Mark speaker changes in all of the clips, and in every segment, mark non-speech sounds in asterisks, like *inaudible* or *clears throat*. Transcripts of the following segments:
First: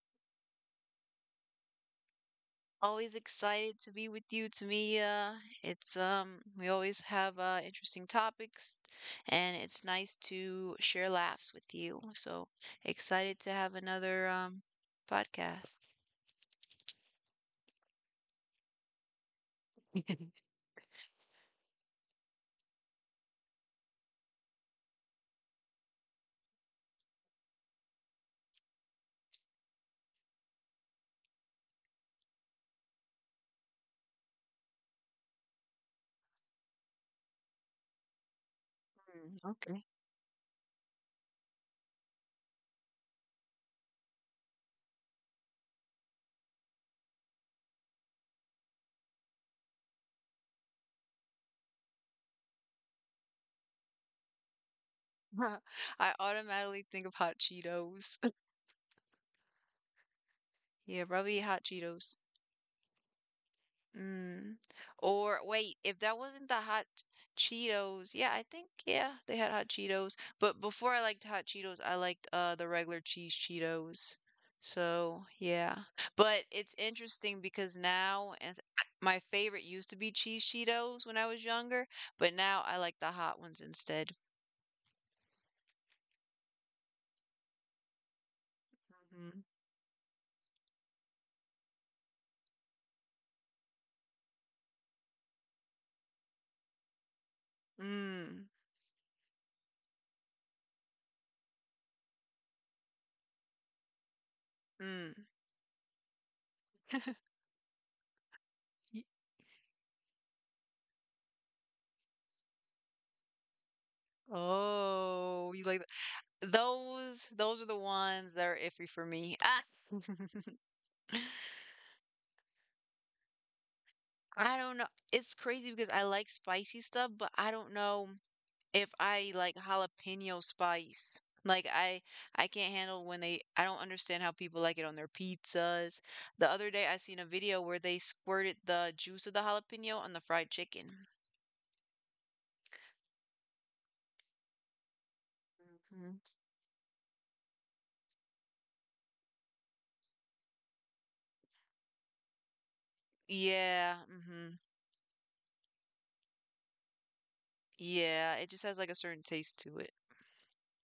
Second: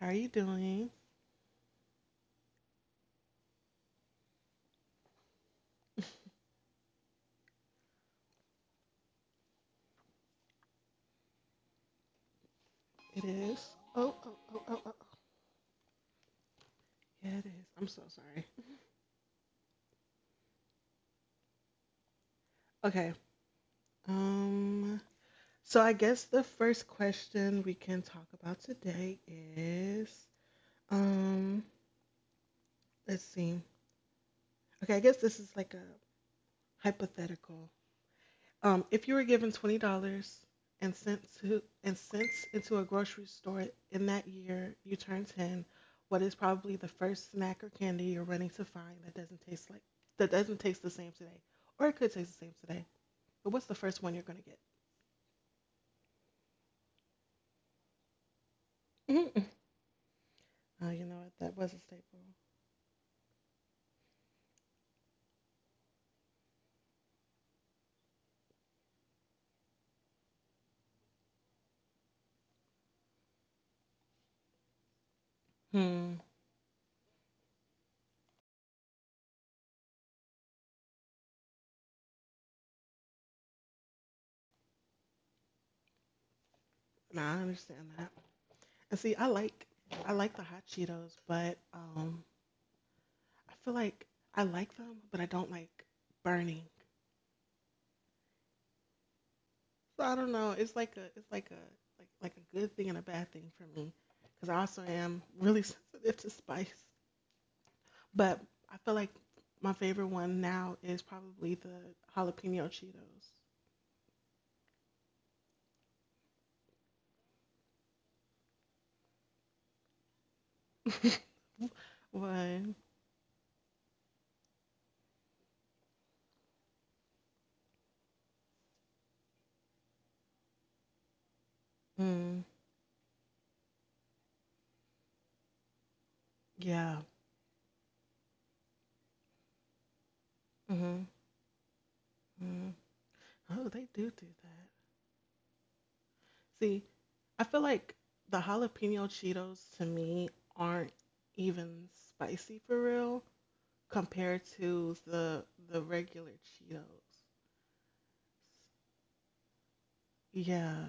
Speaker 1: How are you doing?
Speaker 2: Always excited to be with you, Tamia. It's we always have interesting topics, and it's nice to share laughs with you. So
Speaker 1: It
Speaker 2: excited to
Speaker 1: is.
Speaker 2: have
Speaker 1: Oh,
Speaker 2: another
Speaker 1: oh, oh, oh, oh.
Speaker 2: podcast.
Speaker 1: Yeah, it is. I'm so sorry. Okay. Um. So I guess the first question we can talk about today is, um, let's see. Okay, I guess this is like a hypothetical. If you were
Speaker 2: Mm,
Speaker 1: given twenty
Speaker 2: okay.
Speaker 1: dollars and sent to and cents into a grocery store in that year you turn ten, what is probably the first snack or candy you're running to find that doesn't taste like that doesn't taste the same today, or it could taste the same today? But what's the first one you're gonna get?
Speaker 2: *laughs* I automatically think of hot Cheetos. *laughs*
Speaker 1: mm Oh, you
Speaker 2: Yeah,
Speaker 1: know what?
Speaker 2: probably
Speaker 1: That
Speaker 2: hot
Speaker 1: was a
Speaker 2: Cheetos.
Speaker 1: staple.
Speaker 2: Mm. Or wait, if that wasn't the hot Cheetos, yeah, I think yeah, they had hot Cheetos. But before I liked hot Cheetos, I liked the regular cheese Cheetos. So yeah,
Speaker 1: Hmm.
Speaker 2: but it's interesting because now as my favorite used to be cheese Cheetos when I was younger, but now I like the hot ones instead.
Speaker 1: Nah, I understand that. And see, I
Speaker 2: hmm
Speaker 1: like I like the hot Cheetos, but I feel like I like them, but I don't like burning.
Speaker 2: Mm.
Speaker 1: So I don't know. It's like a like like a good thing and a bad thing for me because I also am
Speaker 2: Mm.
Speaker 1: really *laughs* sensitive to spice. But I feel like
Speaker 2: Ye-
Speaker 1: my favorite one now is probably the jalapeno Cheetos
Speaker 2: Oh, you like those? Those are the ones that are iffy for me. Ah. *laughs*
Speaker 1: *laughs* one.
Speaker 2: I don't know. It's crazy because I like spicy stuff, but I don't know if I like jalapeno spice. Like I
Speaker 1: Mm,
Speaker 2: I can't handle when they I don't understand how people like it on their pizzas. The other day
Speaker 1: yeah.
Speaker 2: I seen a video where they squirted the juice of the jalapeno on the fried
Speaker 1: hmm
Speaker 2: chicken.
Speaker 1: hmm Oh, they do do that.
Speaker 2: Mhm.
Speaker 1: See, I feel like the jalapeno Cheetos to me aren't even spicy for real
Speaker 2: Yeah,
Speaker 1: compared to the regular Cheetos.
Speaker 2: yeah, it just has like a certain taste to it.
Speaker 1: Yeah.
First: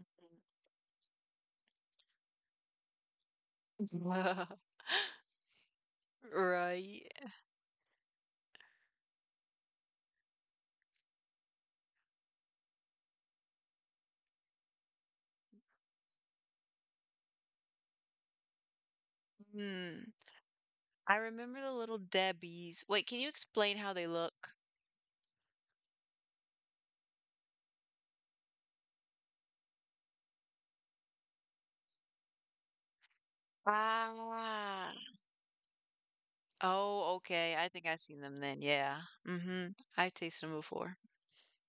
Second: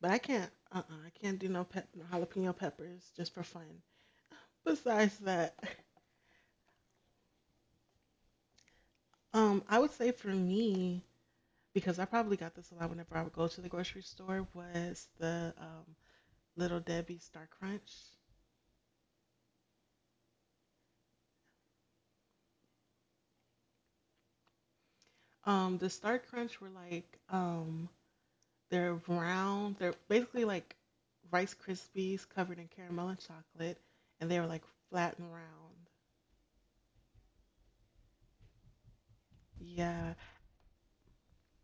Speaker 1: But I can't. I can't do no jalapeno peppers just for fun.
Speaker 2: Mhm. *laughs*
Speaker 1: Besides that,
Speaker 2: Right.
Speaker 1: *laughs* I would say for me, because I probably got this a lot whenever I would go to the grocery store, was the Little Debbie Star Crunch.
Speaker 2: Mm. I remember the little Debbie's. Wait, can you explain how they look?
Speaker 1: The Star Crunch were like they're round. They're basically like Rice Krispies covered in caramel and chocolate, and they were like
Speaker 2: Ah.
Speaker 1: flat and round.
Speaker 2: Oh, okay. I think I've seen them then. Yeah. mm hmm I've
Speaker 1: Yeah,
Speaker 2: tasted them before.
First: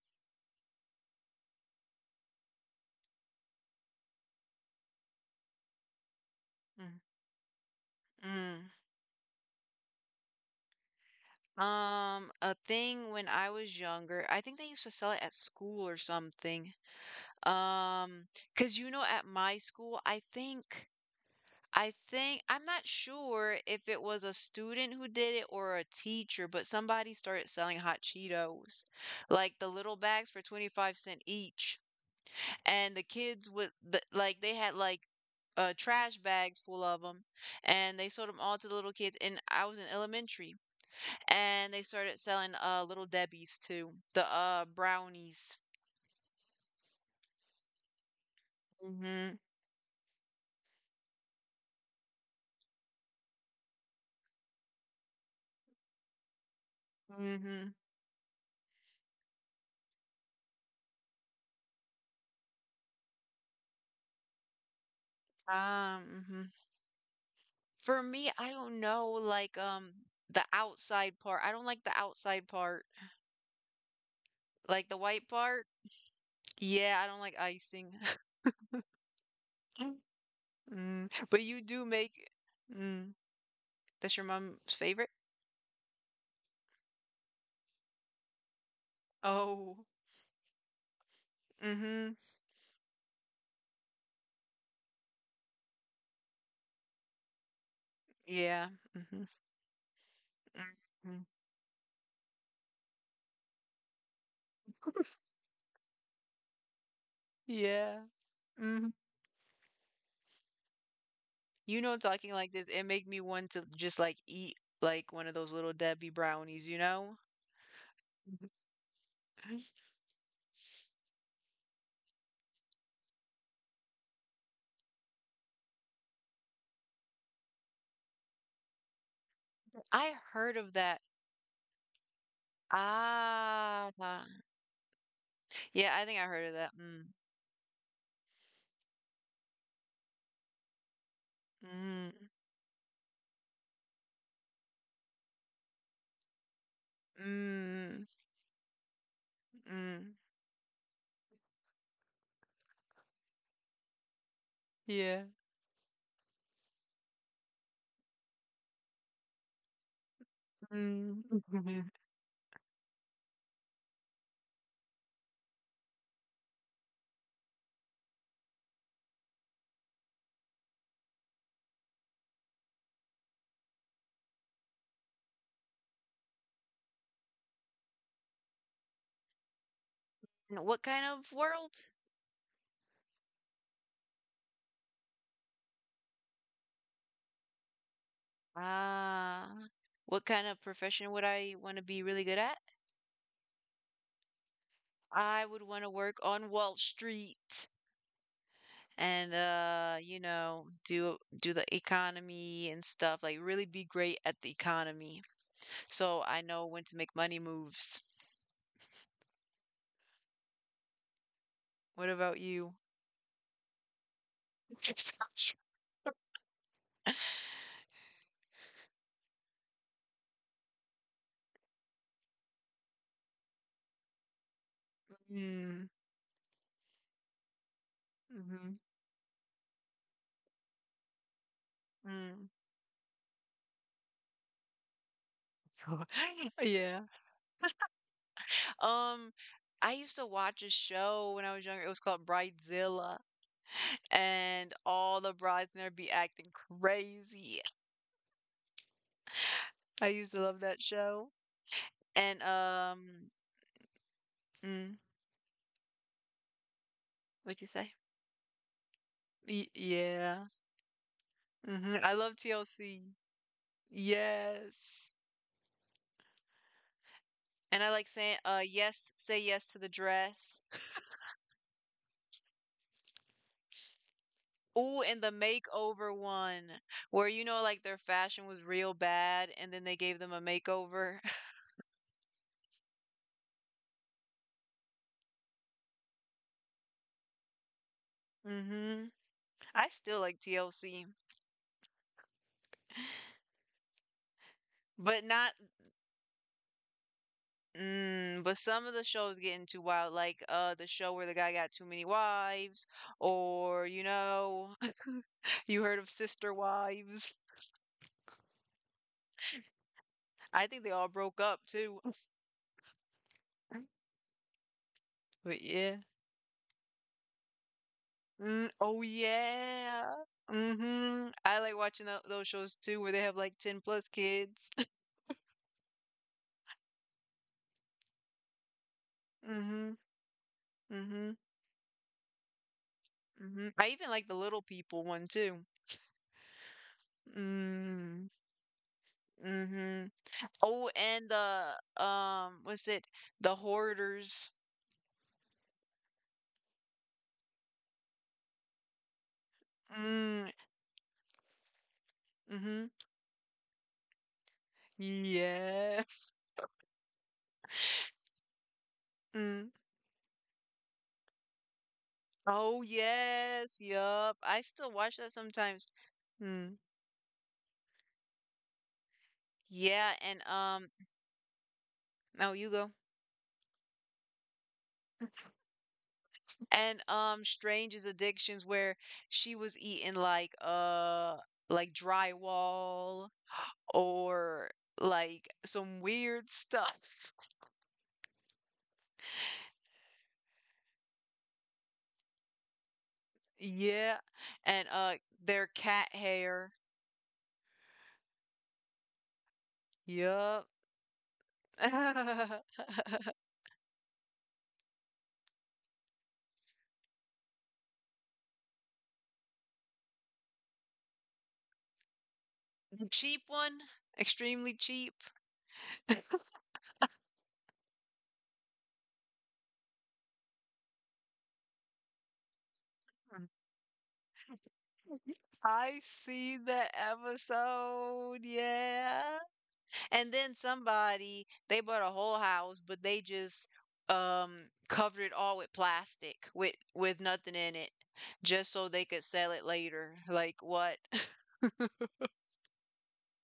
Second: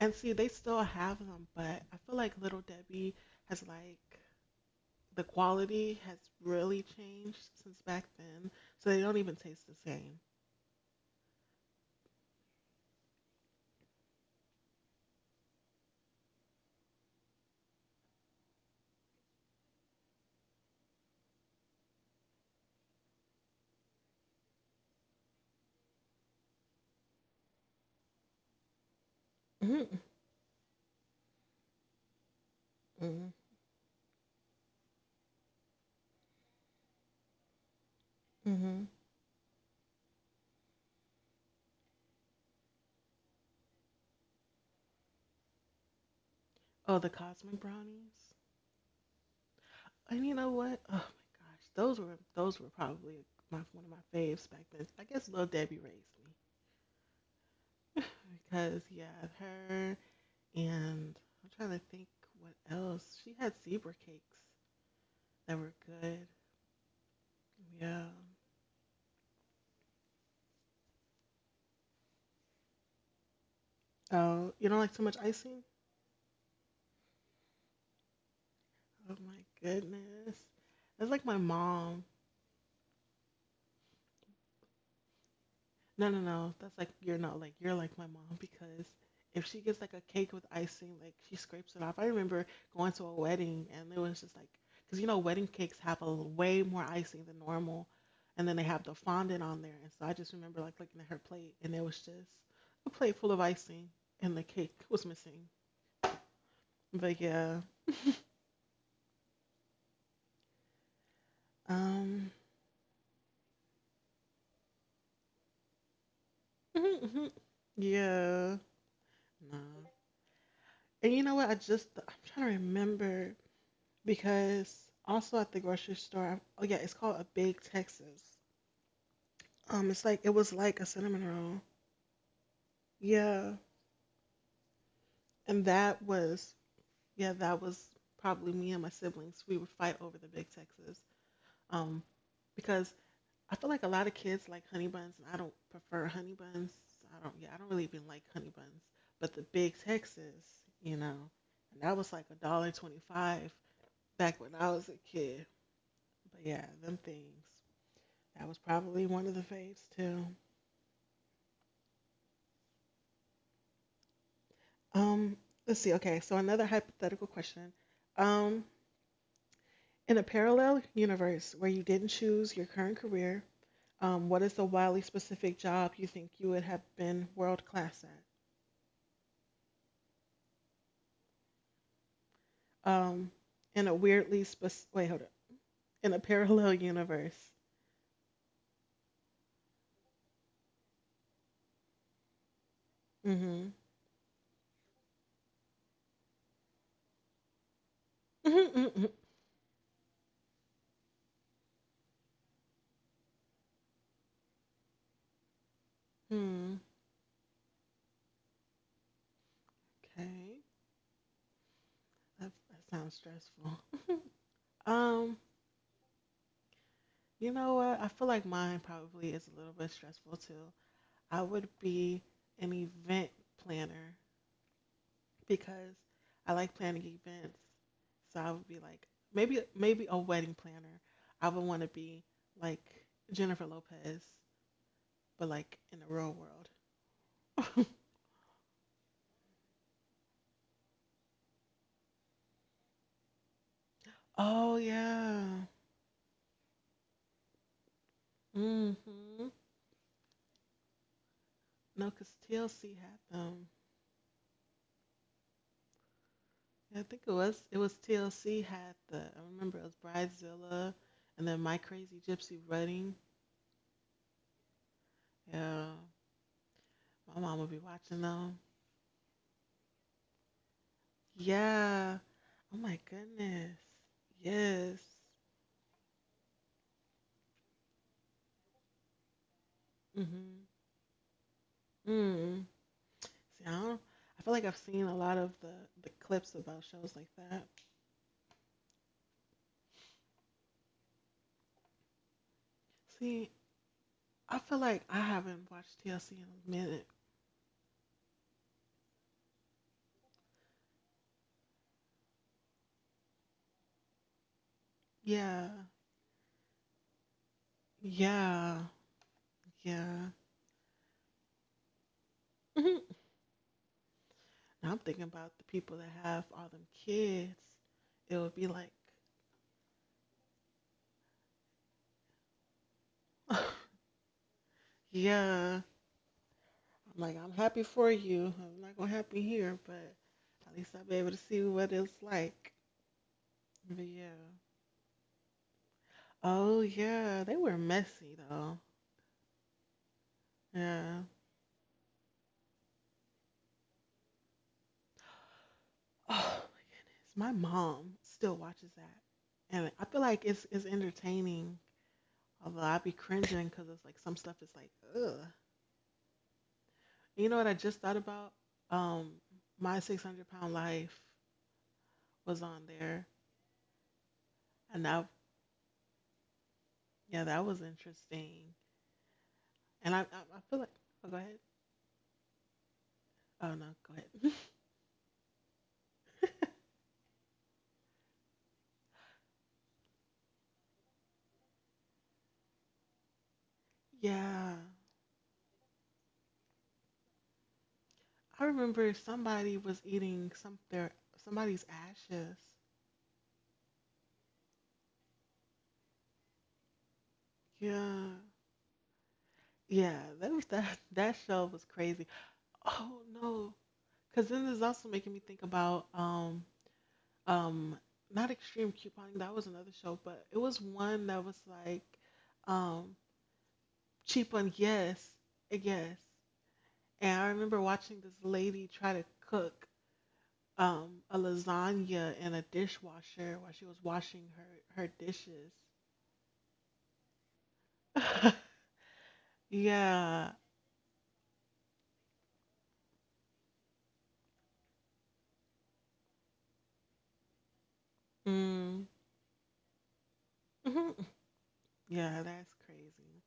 Speaker 1: and see, they still have them, but I feel like Little Debbie has like the quality has really
Speaker 2: Mm.
Speaker 1: changed since back then,
Speaker 2: Mm.
Speaker 1: so they don't even taste the same.
Speaker 2: A thing when I was younger, I think they used to sell it at school or something. Um, because you know, at my school, I think, I'm not sure if it was a student who did it or a teacher, but somebody started selling hot Cheetos, like the little
Speaker 1: Mm-hmm.
Speaker 2: bags for 25¢ each. And the
Speaker 1: Mm-hmm.
Speaker 2: kids would, the, like, they had like trash bags full of them, and they sold them all to the
Speaker 1: Mm-hmm.
Speaker 2: little kids. And I was in elementary, and they started selling little Debbies too, the brownies.
Speaker 1: Oh, the cosmic brownies.
Speaker 2: Mhm.
Speaker 1: And you know what? Oh my gosh, those were probably my one of my faves back then. I guess Little Debbie raised me
Speaker 2: Mhm.
Speaker 1: *laughs* because yeah, her, and I'm trying to think what else. She had zebra cakes that were
Speaker 2: Um.
Speaker 1: good.
Speaker 2: hmm For
Speaker 1: Yeah.
Speaker 2: me, I don't know like the outside part. I don't like the outside part,
Speaker 1: Oh, you don't
Speaker 2: like the
Speaker 1: like too much
Speaker 2: white part.
Speaker 1: icing?
Speaker 2: Yeah, I don't like icing.
Speaker 1: Oh my
Speaker 2: *laughs*
Speaker 1: goodness.
Speaker 2: Mm,
Speaker 1: That's like my
Speaker 2: but you do
Speaker 1: mom.
Speaker 2: make. Mm, that's your mom's favorite?
Speaker 1: No, no, no. That's like you're not like you're like my mom, because if she gets
Speaker 2: Oh.
Speaker 1: like a cake with icing, like she scrapes it off. I
Speaker 2: Mm-hmm.
Speaker 1: remember going to a wedding and it was just like, because you know wedding cakes have way more icing than normal, and then they
Speaker 2: Yeah.
Speaker 1: have the
Speaker 2: Mm-hmm.
Speaker 1: fondant on there. And so I just remember like looking at
Speaker 2: Mm-hmm.
Speaker 1: her plate and it was just a plate full of icing and the cake was missing. But yeah.
Speaker 2: Yeah. Mhm. You know,
Speaker 1: um,
Speaker 2: talking like this, it make me want to just like eat like one of those little Debbie brownies, you know?
Speaker 1: *laughs* yeah,
Speaker 2: *laughs*
Speaker 1: nah. And you know what? I'm trying to remember, because also at the grocery store, oh yeah, it's called a Big Texas.
Speaker 2: I
Speaker 1: It was
Speaker 2: heard of
Speaker 1: like a
Speaker 2: that.
Speaker 1: cinnamon roll. Yeah,
Speaker 2: Ah,
Speaker 1: and
Speaker 2: yeah,
Speaker 1: that
Speaker 2: I think I heard of
Speaker 1: was,
Speaker 2: that. Mm,
Speaker 1: yeah, that was probably me and my siblings. We would fight over the Big Texas. Um,
Speaker 2: mm,
Speaker 1: because I feel like a lot of kids like honey buns, and I don't prefer honey buns. I don't, Yeah, I don't really
Speaker 2: mm,
Speaker 1: even like honey buns. But the Big
Speaker 2: mm.
Speaker 1: Texas, you know, and that was like a dollar twenty-five back when I was a
Speaker 2: Yeah.
Speaker 1: kid. But yeah, them things. That was probably one of the faves too.
Speaker 2: Mm. *laughs*
Speaker 1: Um, let's see. Okay, so another hypothetical question. Um, in a parallel universe where you didn't choose your current career, what is the wildly specific job you think you would have been world class at?
Speaker 2: And what kind of world?
Speaker 1: Um, in a weirdly spec Wait, hold up. In a parallel universe.
Speaker 2: Ah, what kind of profession would I want to be really good at?
Speaker 1: Mm-hmm. *laughs*
Speaker 2: I would want to work on Wall Street,
Speaker 1: Mm-hmm.
Speaker 2: and you know, do the economy and stuff, like really be great at the economy, so I know
Speaker 1: Mm-hmm.
Speaker 2: when to make money moves.
Speaker 1: Okay,
Speaker 2: What about
Speaker 1: that
Speaker 2: you?
Speaker 1: that sounds stressful. *laughs* Um,
Speaker 2: *laughs*
Speaker 1: you know what? I feel like mine probably is a little bit stressful too. I would be an event planner
Speaker 2: Mm,
Speaker 1: because I like planning events. So I would be
Speaker 2: hmm.
Speaker 1: like maybe a wedding planner. I would want to be
Speaker 2: Mm.
Speaker 1: like Jennifer Lopez, but like in the
Speaker 2: So,
Speaker 1: real
Speaker 2: *laughs*
Speaker 1: world.
Speaker 2: yeah, um I used to watch a show when I was younger. It was called Bridezilla,
Speaker 1: *laughs* Oh
Speaker 2: and all the
Speaker 1: yeah.
Speaker 2: brides in there be acting crazy.
Speaker 1: Mhm.
Speaker 2: I used to love that show.
Speaker 1: No, cause
Speaker 2: And
Speaker 1: TLC had them.
Speaker 2: mm,
Speaker 1: Yeah, I think it was
Speaker 2: what'd you
Speaker 1: it was
Speaker 2: say?
Speaker 1: TLC had the. I remember it was
Speaker 2: Yeah.
Speaker 1: Bridezilla, and then My
Speaker 2: Mhm, I
Speaker 1: Crazy
Speaker 2: love
Speaker 1: Gypsy Wedding.
Speaker 2: TLC. Yes.
Speaker 1: Yeah, my mom would be
Speaker 2: And I like
Speaker 1: watching
Speaker 2: saying,
Speaker 1: them.
Speaker 2: yes, Say Yes to the Dress.
Speaker 1: Yeah. Oh my goodness. Yes.
Speaker 2: Ooh, and the makeover one, where you know, like their fashion was real bad, and then they gave them a
Speaker 1: Mhm.
Speaker 2: makeover. *laughs*
Speaker 1: Mm. See, I don't. I feel like I've seen a lot of the clips about shows like that.
Speaker 2: hmm I still like TLC,
Speaker 1: See, I feel like I
Speaker 2: but not,
Speaker 1: haven't watched TLC in a minute.
Speaker 2: mm, but some of the shows getting too wild, like the show where the guy got too many wives, or you know, *laughs*
Speaker 1: Yeah.
Speaker 2: you heard of Sister Wives.
Speaker 1: Yeah. Yeah.
Speaker 2: I think they all broke up too. *laughs*
Speaker 1: Mhm. Now I'm thinking about the
Speaker 2: But
Speaker 1: people
Speaker 2: yeah.
Speaker 1: that have all them kids. It would be
Speaker 2: Mm,
Speaker 1: like,
Speaker 2: oh yeah. Mhm. I like watching those shows too where they have like 10 plus
Speaker 1: *laughs*
Speaker 2: kids.
Speaker 1: yeah. I'm like, I'm happy for you. I'm not gonna happy
Speaker 2: *laughs*
Speaker 1: here,
Speaker 2: Mhm.
Speaker 1: but at least
Speaker 2: mm
Speaker 1: I'll be able to
Speaker 2: Mhm.
Speaker 1: see what it's like.
Speaker 2: Mhm. I
Speaker 1: But
Speaker 2: even like
Speaker 1: yeah.
Speaker 2: the Little People one too.
Speaker 1: Oh yeah, they were
Speaker 2: Mm.
Speaker 1: messy though.
Speaker 2: Mhm. Oh,
Speaker 1: Yeah.
Speaker 2: and the what's it? The Hoarders.
Speaker 1: Oh my goodness, my mom still watches that, and I feel like
Speaker 2: Mm.
Speaker 1: it's entertaining. Although
Speaker 2: Mhm.
Speaker 1: I be cringing because it's like some stuff is like ugh.
Speaker 2: Yes.
Speaker 1: You know what I just thought about? Um,
Speaker 2: Mm.
Speaker 1: my 600 pound life was
Speaker 2: Oh
Speaker 1: on there,
Speaker 2: yes. Yup. I still
Speaker 1: and
Speaker 2: watch
Speaker 1: that,
Speaker 2: that sometimes. Mm.
Speaker 1: yeah, that was interesting. And
Speaker 2: Yeah,
Speaker 1: I I,
Speaker 2: and
Speaker 1: I feel like, oh go ahead.
Speaker 2: oh, you go.
Speaker 1: Oh no, go ahead. *laughs*
Speaker 2: And, Strange's Addictions, where she was eating like drywall or
Speaker 1: Yeah,
Speaker 2: like some weird stuff. *laughs*
Speaker 1: I remember somebody was eating somebody's ashes.
Speaker 2: Yeah. And, their cat hair.
Speaker 1: Yeah, yeah, that was
Speaker 2: Yup.
Speaker 1: that *laughs* that show
Speaker 2: *laughs*
Speaker 1: was crazy.
Speaker 2: The
Speaker 1: Oh no, because then there's also making me think about um not extreme couponing. That was another show, but it was one that was like um
Speaker 2: cheap one,
Speaker 1: cheap on,
Speaker 2: extremely cheap.
Speaker 1: yes, yes. And I remember watching this lady try to cook a lasagna in a dishwasher while she was washing her
Speaker 2: *laughs*
Speaker 1: dishes.
Speaker 2: I see that episode.
Speaker 1: *laughs*
Speaker 2: Yeah. And
Speaker 1: Yeah.
Speaker 2: then somebody, they bought a whole house, but they just um covered it all with plastic, with nothing in it, just so
Speaker 1: Mm.
Speaker 2: they could sell it later. Like what? *laughs*
Speaker 1: *laughs* Yeah, that's crazy.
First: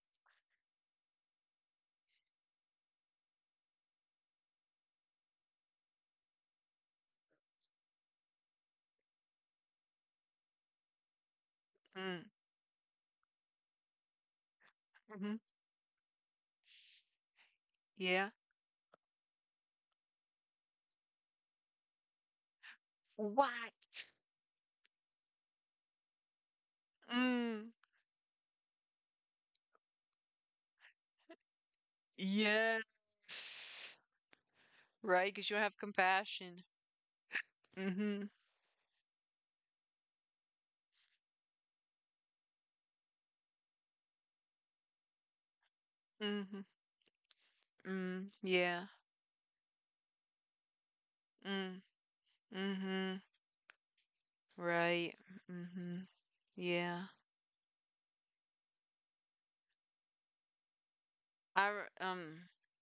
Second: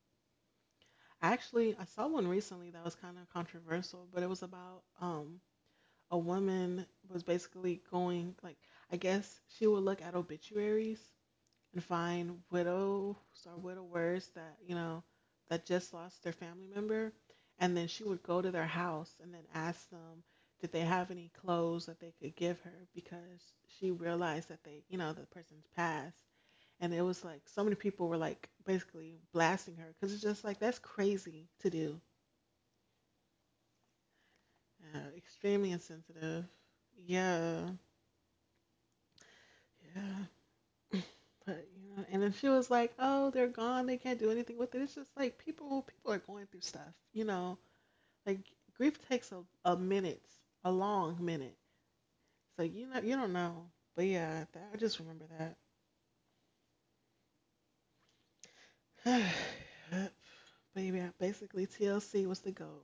Speaker 1: Actually, I saw one recently that was kind of controversial, but it was about a woman was basically going like, I guess she would look at obituaries and
Speaker 2: Mm.
Speaker 1: find widows or widowers that, you know,
Speaker 2: hmm
Speaker 1: that just lost their family member, and then she would
Speaker 2: Yeah.
Speaker 1: go to their house and then ask them did they have any clothes that they could give her, because
Speaker 2: What?
Speaker 1: she realized that they, you know, the person's passed. And it was like so
Speaker 2: Mm.
Speaker 1: many people were like basically blasting her because it's just like that's crazy to do.
Speaker 2: Yes. Right, because you don't
Speaker 1: Extremely
Speaker 2: have
Speaker 1: insensitive.
Speaker 2: compassion.
Speaker 1: Yeah.
Speaker 2: Mm-hmm.
Speaker 1: Yeah. *clears throat* But you know, and then she was like, "Oh, they're gone. They can't do anything with it." It's just like people are going
Speaker 2: Mm-hmm.
Speaker 1: through stuff. You know,
Speaker 2: Mm.
Speaker 1: like
Speaker 2: Yeah.
Speaker 1: grief takes a minute, a long minute.
Speaker 2: Mm.
Speaker 1: So you know, you
Speaker 2: Mm-hmm.
Speaker 1: don't know. But yeah, that, I just
Speaker 2: Right.
Speaker 1: remember that.
Speaker 2: Mm-hmm. Yeah.
Speaker 1: *sighs* Yep. But yeah, basically
Speaker 2: I re-
Speaker 1: TLC was
Speaker 2: um.
Speaker 1: the goat.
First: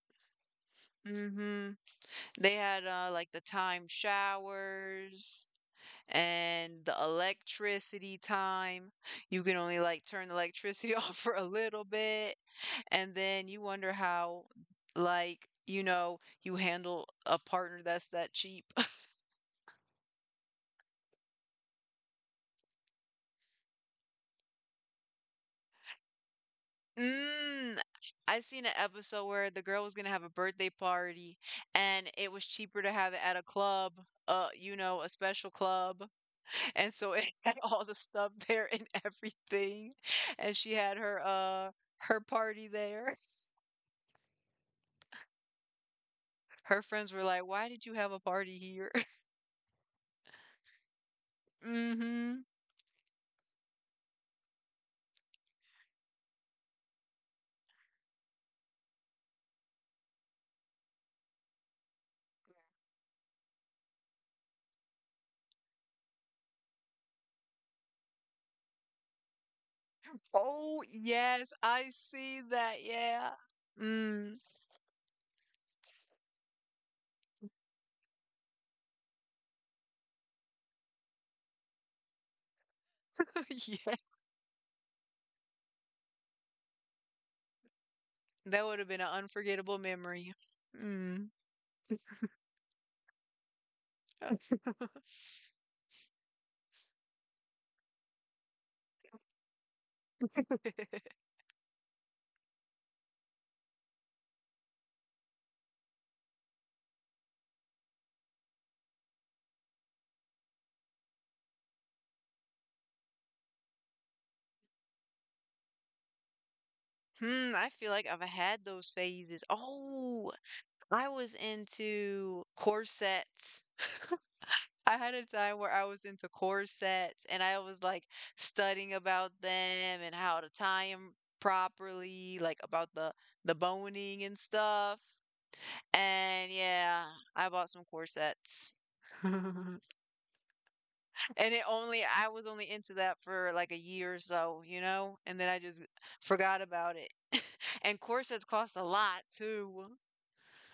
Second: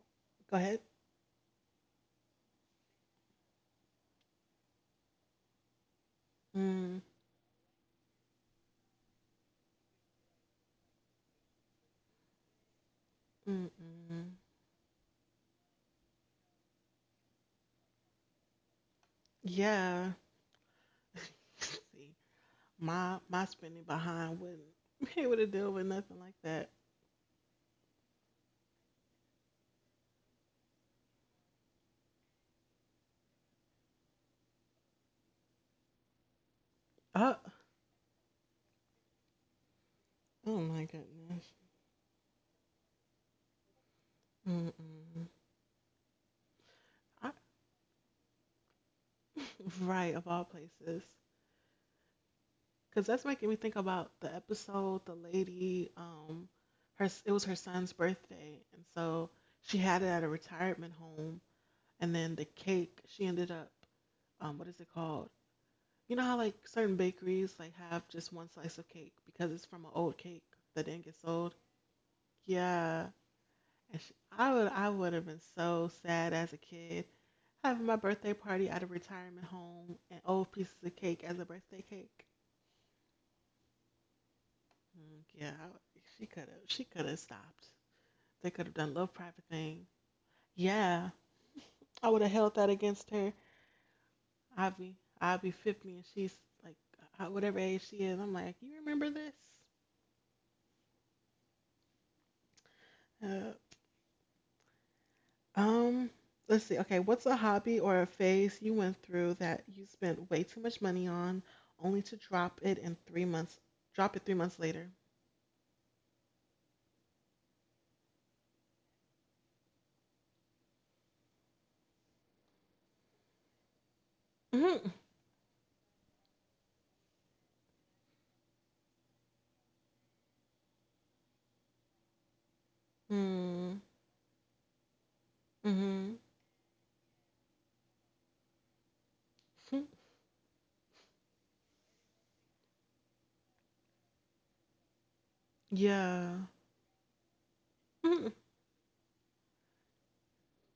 Speaker 1: Go ahead.
Speaker 2: Mm-hmm. They had like the time showers and the
Speaker 1: Mm,
Speaker 2: electricity time. You can only like turn the electricity *laughs* off for a little bit, and then you
Speaker 1: mm,
Speaker 2: wonder
Speaker 1: mm.
Speaker 2: how like, you know, you handle a partner that's that cheap.
Speaker 1: Yeah. *laughs* See. My spending behind wouldn't *laughs* be able to deal with nothing like that.
Speaker 2: Mm, I seen an episode where the girl was gonna have a birthday party, and it was cheaper to have it at a club, you know, a special club. And so it
Speaker 1: Uh,
Speaker 2: *laughs* had all the stuff there and everything. And
Speaker 1: oh
Speaker 2: she
Speaker 1: my
Speaker 2: had her
Speaker 1: goodness.
Speaker 2: her party there.
Speaker 1: Mm-mm.
Speaker 2: Her friends were
Speaker 1: I,
Speaker 2: like, "Why did you have a party here?" *laughs*
Speaker 1: right, of all places,
Speaker 2: Mm-hmm.
Speaker 1: because that's making me think about the episode. The lady, her it was her son's birthday, and so she had it at a retirement home, and then the cake she ended up, what is it called? You know how like certain bakeries like have just one slice of cake because it's from an old cake
Speaker 2: Oh,
Speaker 1: that didn't get
Speaker 2: yes,
Speaker 1: sold.
Speaker 2: I see that.
Speaker 1: Yeah.
Speaker 2: Yeah.
Speaker 1: And sh
Speaker 2: Mm.
Speaker 1: I would, I would have been so sad as a kid having my birthday party at a retirement home and old pieces of cake as a birthday cake.
Speaker 2: *laughs* Yeah.
Speaker 1: Mm, she could have stopped. They could
Speaker 2: That
Speaker 1: have
Speaker 2: would have
Speaker 1: done a
Speaker 2: been
Speaker 1: little
Speaker 2: an
Speaker 1: private
Speaker 2: unforgettable
Speaker 1: thing.
Speaker 2: memory.
Speaker 1: Yeah,
Speaker 2: Mm.
Speaker 1: I would have held that against her. I'd be I'd be 50 and she's like whatever age she is. I'm like, you remember this? Uh, Um, let's see. Okay, what's a hobby or a phase you went through that you spent way too much money on, only to drop it in 3 months? Drop it 3 months later.
Speaker 2: Hmm, I feel like I've had those phases. Oh, I was into corsets. *laughs*
Speaker 1: Mm-hmm.
Speaker 2: I had a time where I was into corsets and I was like studying about them and how to tie them properly, like about the boning and stuff.
Speaker 1: Mm-hmm.
Speaker 2: And yeah, I bought some corsets. *laughs*
Speaker 1: hmm
Speaker 2: And it only I was only into that for like a year or so, you know? And then I just
Speaker 1: Yeah.
Speaker 2: forgot about it. *laughs* And
Speaker 1: Mm-hmm.
Speaker 2: corsets cost a lot too.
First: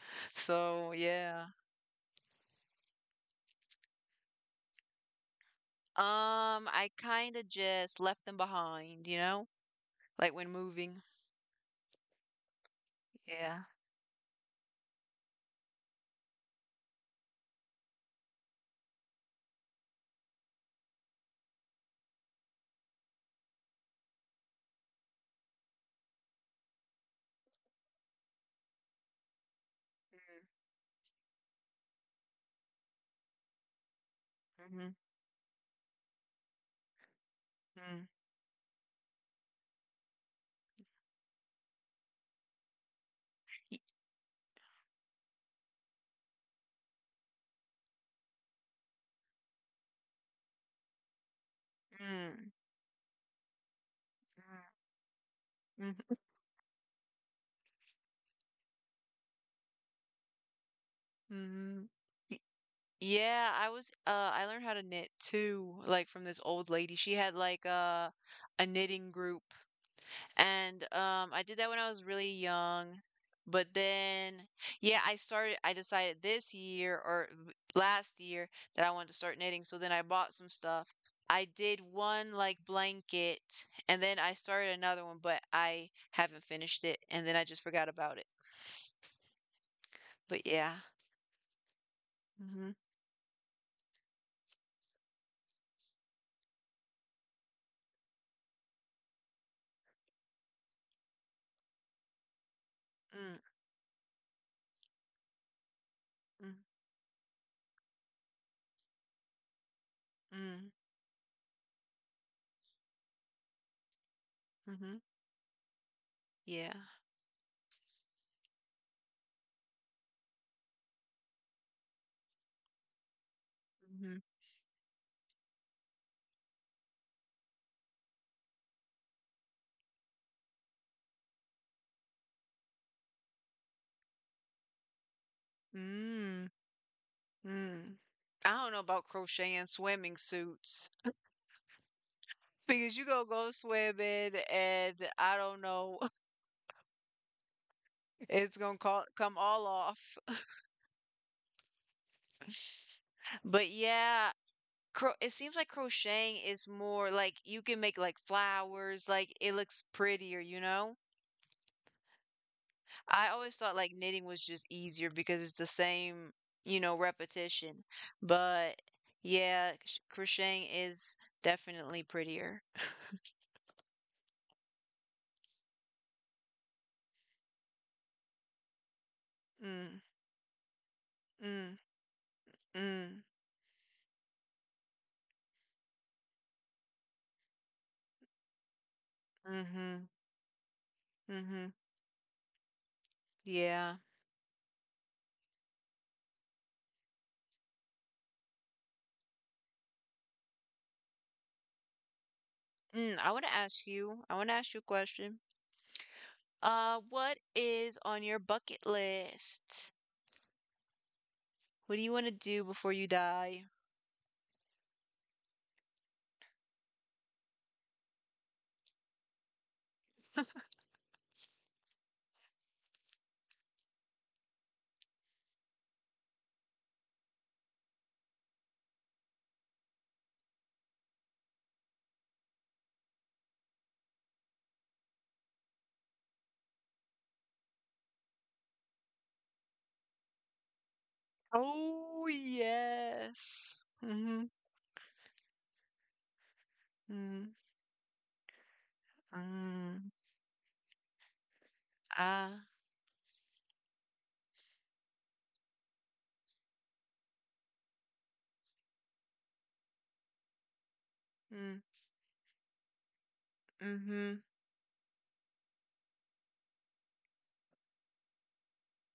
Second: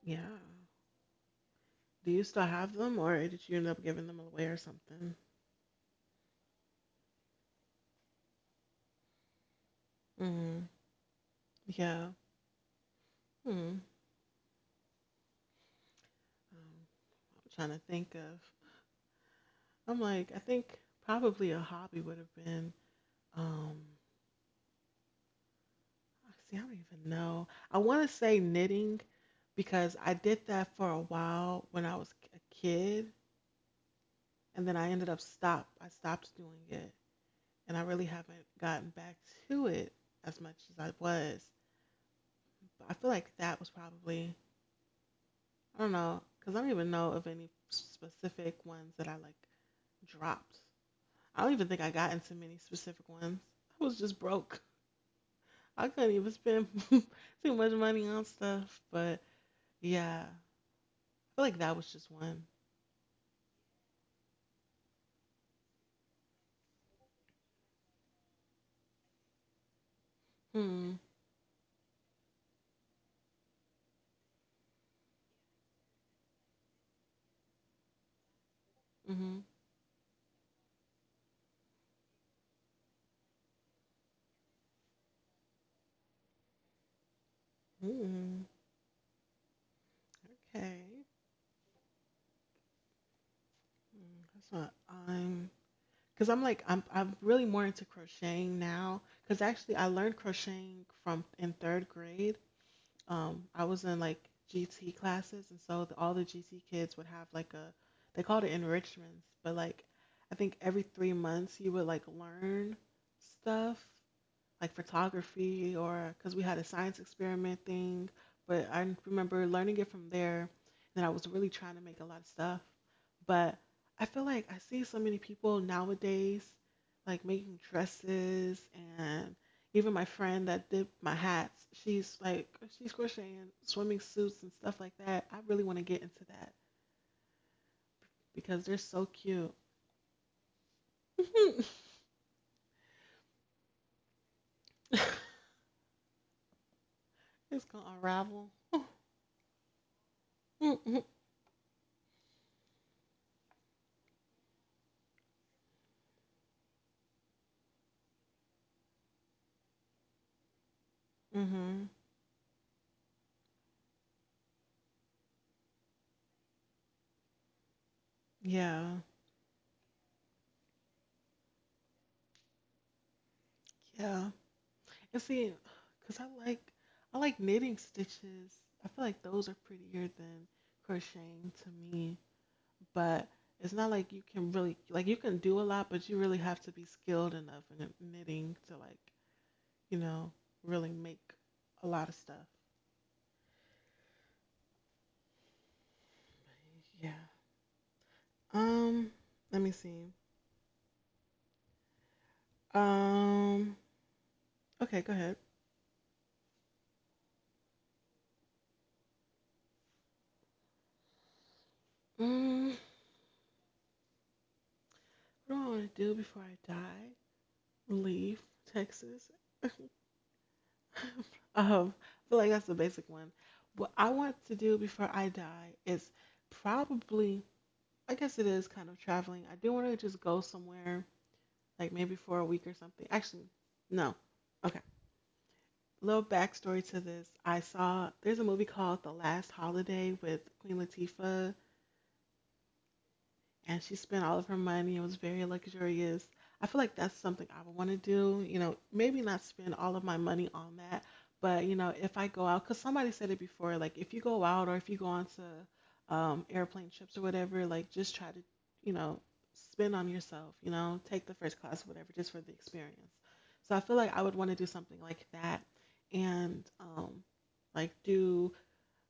Speaker 1: Yeah.
Speaker 2: So, yeah.
Speaker 1: Do you still have them, or did you end up giving them away or something?
Speaker 2: I kind of just left them behind, you know? Like when
Speaker 1: Mm-hmm.
Speaker 2: moving.
Speaker 1: Yeah. Hmm.
Speaker 2: Yeah.
Speaker 1: I'm trying to think of. I'm like, I think probably a hobby would have been. Um, I see, I don't even know. I want to say knitting because I did that for a while when I was a kid, and then I
Speaker 2: Mm,
Speaker 1: ended up stop. I stopped doing it, and I
Speaker 2: mhm,
Speaker 1: really
Speaker 2: mm,
Speaker 1: haven't gotten back to it as much as I was. But I feel like that was
Speaker 2: y-
Speaker 1: probably, I don't know, because I don't even know of any specific ones that I like dropped. I don't even think I got into
Speaker 2: mm,
Speaker 1: many specific ones. I was just broke. I couldn't
Speaker 2: mm,
Speaker 1: even spend *laughs* too much money on stuff. But yeah, I
Speaker 2: mhm,
Speaker 1: feel like that
Speaker 2: mhm.
Speaker 1: was just one.
Speaker 2: Yeah, I was I learned how to knit too, like from this old lady. She had like a knitting group. And
Speaker 1: Hmm.
Speaker 2: I did that when I was really young. But then, yeah, I decided this year or last year that I wanted to start
Speaker 1: Mm-hmm.
Speaker 2: knitting. So then I bought some stuff. I did one like blanket, and then I started another one, but I haven't finished it. And then I just forgot about it.
Speaker 1: hmm
Speaker 2: But yeah.
Speaker 1: Okay.
Speaker 2: Mm-hmm.
Speaker 1: That's what I'm because I'm like I'm really more into crocheting now because actually I learned crocheting from in third grade.
Speaker 2: Mm,
Speaker 1: I was in like GT classes and so all the
Speaker 2: mm,
Speaker 1: GT kids would have like a they called it enrichments, but like I think
Speaker 2: mm,
Speaker 1: every 3 months you would like learn stuff like
Speaker 2: mm-hmm.
Speaker 1: photography or because we had a
Speaker 2: Yeah.
Speaker 1: science experiment thing. But I remember learning it from there, and I was really trying to make a lot of stuff. But I
Speaker 2: Mm-hmm.
Speaker 1: feel like I see so many people nowadays like making dresses and even my friend that did my hats, she's like she's crocheting swimming suits and stuff like that. I really want to get into
Speaker 2: Mm,
Speaker 1: that
Speaker 2: mm. I
Speaker 1: because
Speaker 2: don't
Speaker 1: they're
Speaker 2: know
Speaker 1: so
Speaker 2: about
Speaker 1: cute.
Speaker 2: crocheting swimming suits.
Speaker 1: *laughs* It's
Speaker 2: Because you gonna go swimming and I don't know, *laughs*
Speaker 1: gonna unravel.
Speaker 2: come all off.
Speaker 1: *laughs*
Speaker 2: But yeah, cro it seems like crocheting is more like you can make like flowers, like it looks prettier, you know?
Speaker 1: Hmm.
Speaker 2: I always thought like knitting was just easier because it's the same, you know, repetition. But
Speaker 1: Yeah,
Speaker 2: yeah, crocheting is definitely prettier.
Speaker 1: yeah. And see, cause I like knitting stitches. I feel like those are
Speaker 2: Mm,
Speaker 1: prettier than crocheting to
Speaker 2: mm,
Speaker 1: me.
Speaker 2: mm,
Speaker 1: But it's not like you can really like you can do a lot, but you really have to be skilled enough in knitting to like you
Speaker 2: mm-hmm,
Speaker 1: know really make
Speaker 2: mm-hmm.
Speaker 1: a lot of stuff.
Speaker 2: Yeah.
Speaker 1: Yeah. Um. Let me see.
Speaker 2: Mm,
Speaker 1: Um.
Speaker 2: I want to ask you a
Speaker 1: Okay. Go ahead.
Speaker 2: question. What is on your bucket list? What do you want to do
Speaker 1: Mm,
Speaker 2: before you die?
Speaker 1: what do I want to do before I die? Leave Texas. I feel like that's the basic one. What I want to do before I die is probably, I guess it is kind of traveling. I do want to just go somewhere, like maybe for a week or something. Actually, no. Okay. Little backstory to this. I saw there's a movie called The Last Holiday with Queen Latifah
Speaker 2: Oh, yes.
Speaker 1: and she spent all
Speaker 2: Mm-hmm.
Speaker 1: of her money. It was very luxurious. I feel like that's something
Speaker 2: Mm.
Speaker 1: I would want to do. You know, maybe not spend all of
Speaker 2: Mm.
Speaker 1: my money on that, but you know, if I go
Speaker 2: Ah.
Speaker 1: out, because somebody said it before, like if you go out or if you go on to airplane trips or whatever, like just try to, you know, spend on yourself. You know, take the first
Speaker 2: Mm.
Speaker 1: class, whatever, just for the experience. So I feel like I
Speaker 2: Mm-hmm.
Speaker 1: would want to do something like that, and like do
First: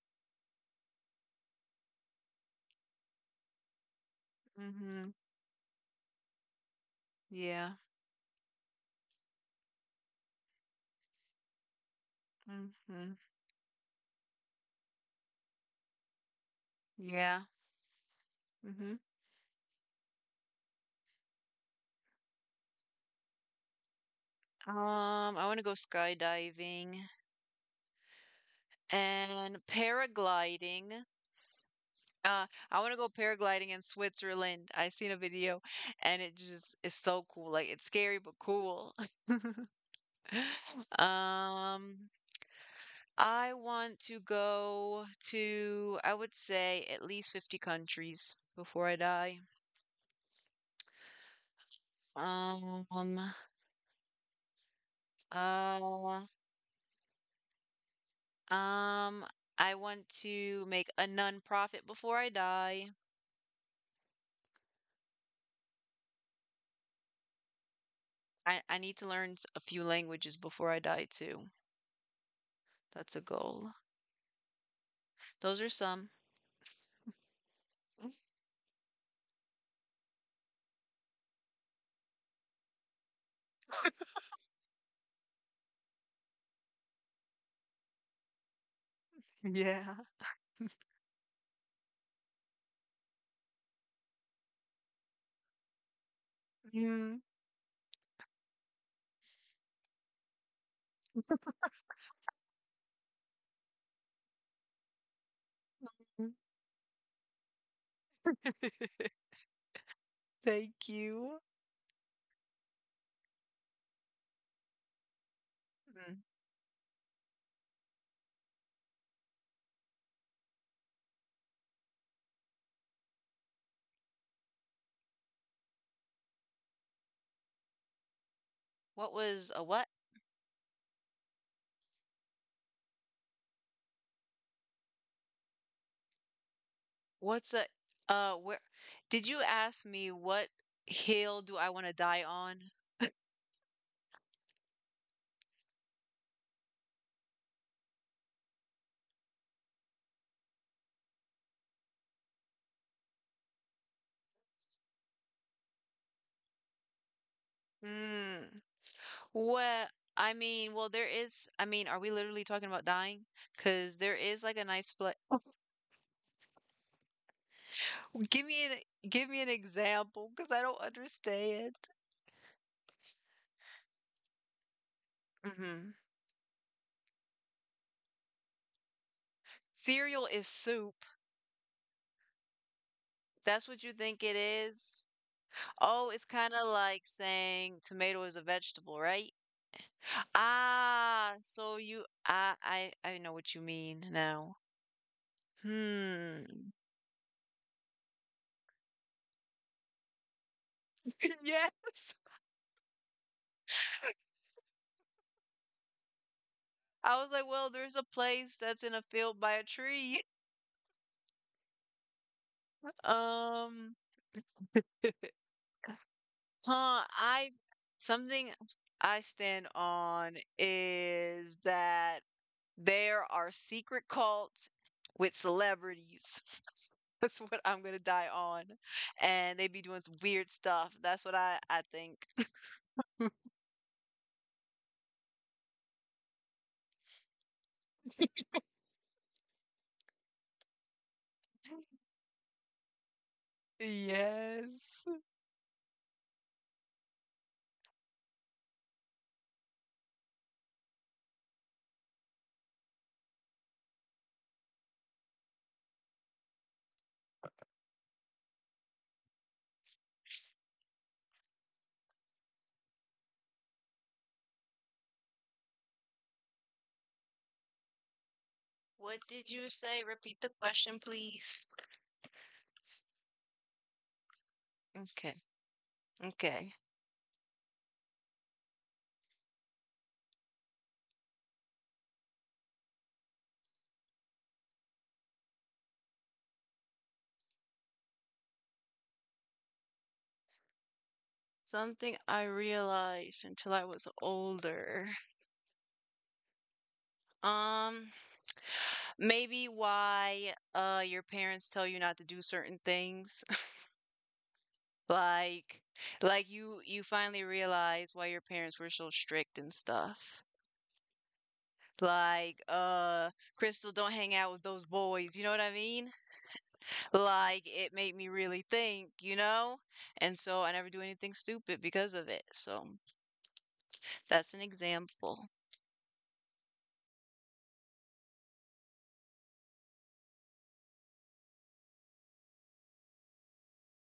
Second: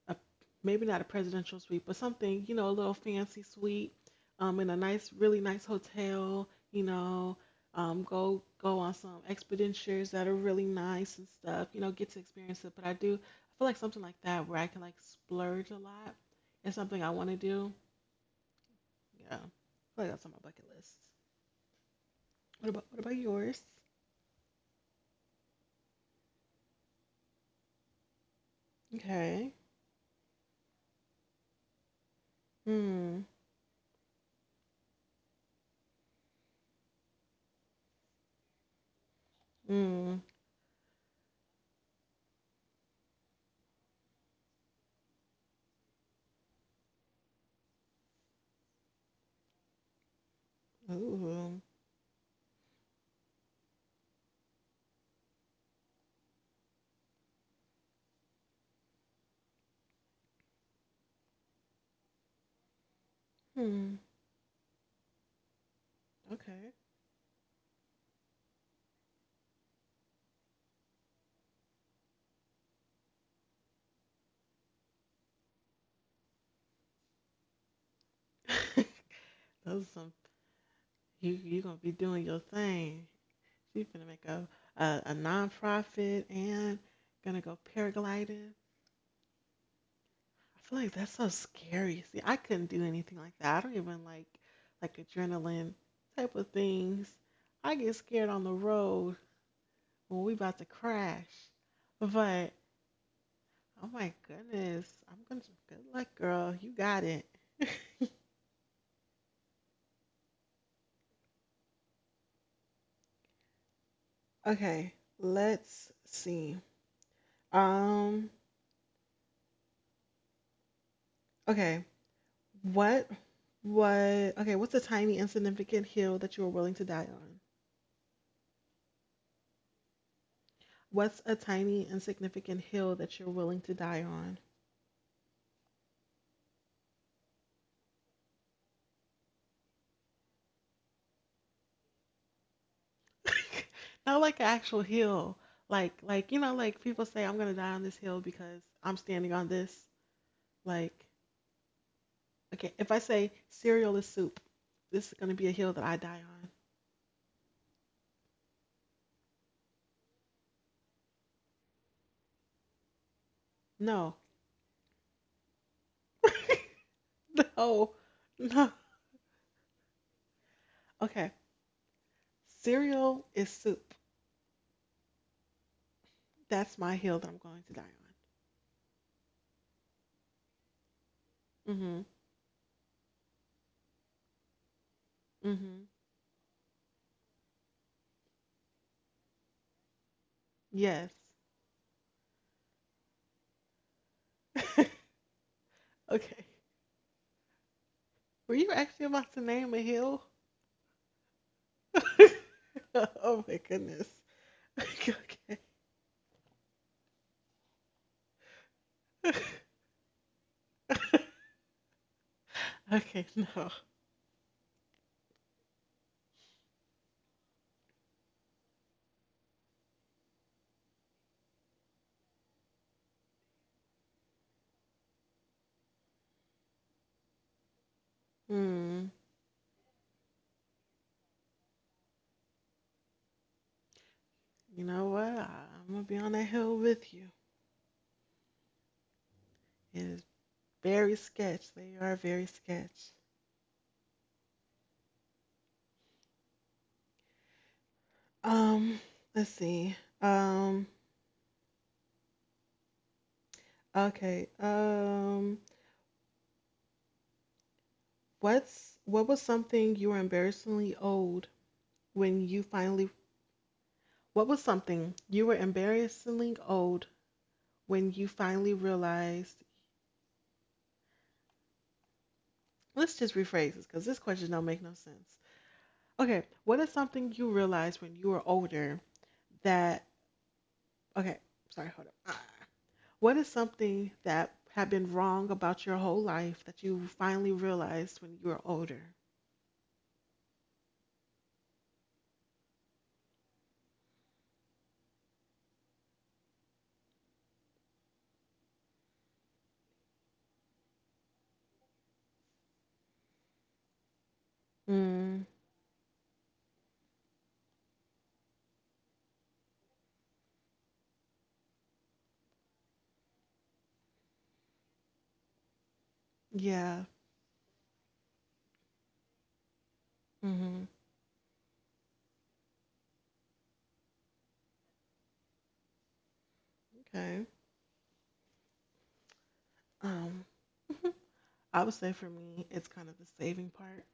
Speaker 1: a, maybe not a presidential suite, but something, you know, a little fancy suite, in a
Speaker 2: Mm-hmm.
Speaker 1: nice, really nice hotel, you know,
Speaker 2: Yeah.
Speaker 1: go on some expeditions that are really nice and stuff, you know, get to experience it. But I do,
Speaker 2: Mm-hmm.
Speaker 1: I feel like something like that where I can like splurge a lot is something I want to
Speaker 2: Yeah.
Speaker 1: do.
Speaker 2: Mm-hmm.
Speaker 1: Yeah, I feel like that's on my bucket list. What about yours?
Speaker 2: I want to go skydiving
Speaker 1: Okay.
Speaker 2: and paragliding. I want to go
Speaker 1: Hmm.
Speaker 2: paragliding in Switzerland. I seen a video and it just is so cool. Like it's scary but cool.
Speaker 1: Hmm.
Speaker 2: *laughs* *laughs* Um, I want to go to, I would say, at least 50 countries before I die.
Speaker 1: Ooh.
Speaker 2: Um, uh, um, I want to make a non-profit before I die.
Speaker 1: Hmm. Okay.
Speaker 2: I need to learn a few languages before I die too. That's a goal. Those are some.
Speaker 1: *laughs* Those are some. You gonna be doing your thing. She finna make a non-profit and gonna go paragliding.
Speaker 2: Yeah.
Speaker 1: I feel like that's so scary. See, I couldn't do anything like that. I don't even like adrenaline type of things.
Speaker 2: Mm.
Speaker 1: I get scared on the road when we about to crash. But oh my goodness, I'm gonna good luck, girl. You got it. *laughs*
Speaker 2: *laughs* Thank you.
Speaker 1: Okay, let's
Speaker 2: Mm.
Speaker 1: see. Um, okay. What was okay? What's a tiny insignificant hill that you are willing to die on?
Speaker 2: What was a what?
Speaker 1: What's a tiny insignificant hill that you're willing to die on?
Speaker 2: What's a where did you ask me what hill do I want to die on?
Speaker 1: *laughs* Not like an actual hill, like you know, like people say I'm gonna die on this hill because I'm standing on this. Like okay, if I say cereal is soup, this is gonna be a hill that I die on.
Speaker 2: Hmm. Well, I mean, well, there is. I mean, are we literally talking about dying?
Speaker 1: No,
Speaker 2: Because there is like a nice place.
Speaker 1: *laughs* no,
Speaker 2: Give
Speaker 1: no.
Speaker 2: me an give me an example, because I don't
Speaker 1: Okay,
Speaker 2: understand.
Speaker 1: cereal is soup.
Speaker 2: hmm
Speaker 1: That's my hill that I'm going to die
Speaker 2: Cereal is soup.
Speaker 1: on.
Speaker 2: That's what you think it is.
Speaker 1: Mhm, mhm.
Speaker 2: Oh, it's kind of like saying tomato is a vegetable, right?
Speaker 1: Yes.
Speaker 2: Ah, so you, I know what you mean now.
Speaker 1: *laughs* Okay.
Speaker 2: Hmm.
Speaker 1: Were you actually about to name a hill?
Speaker 2: *laughs* Yes.
Speaker 1: *laughs* Oh my goodness. *laughs* Okay.
Speaker 2: I was like, well, there's a place that's in a
Speaker 1: *laughs* Okay,
Speaker 2: field by a tree. *laughs*
Speaker 1: Okay, no.
Speaker 2: Um, I something I stand on is that there are secret cults with celebrities. *laughs* That's what I'm gonna die on.
Speaker 1: Hmm.
Speaker 2: And they be doing some weird stuff. That's what I think.
Speaker 1: You know what? I'm gonna be on that hill with you. It is very sketch. They
Speaker 2: *laughs*
Speaker 1: are very sketch.
Speaker 2: Yes.
Speaker 1: Um, let's see. Um, okay. What's what was something you were embarrassingly old when you finally? What was something you were embarrassingly old when you finally
Speaker 2: What did
Speaker 1: realized
Speaker 2: you say? Repeat the question, please.
Speaker 1: Let's just rephrase this because this question don't make no sense.
Speaker 2: Okay.
Speaker 1: Okay, what
Speaker 2: Okay.
Speaker 1: is something you realized when you were older that okay sorry hold up Ah. What is something that had been wrong about your whole life that you finally realized when you were older?
Speaker 2: Something I realized until I was older. Um, maybe why your parents tell you not to do certain things. *laughs*
Speaker 1: Mm.
Speaker 2: Like you finally realize why your parents were so strict and stuff. Like, Crystal, don't hang out with those boys, you know what I mean?
Speaker 1: Yeah.
Speaker 2: Like it made me really think, you know? And so I
Speaker 1: Mm-hmm.
Speaker 2: never do anything stupid because of it. So that's an example.
Speaker 1: Okay. um *laughs* I would say for me it's kind of the saving part.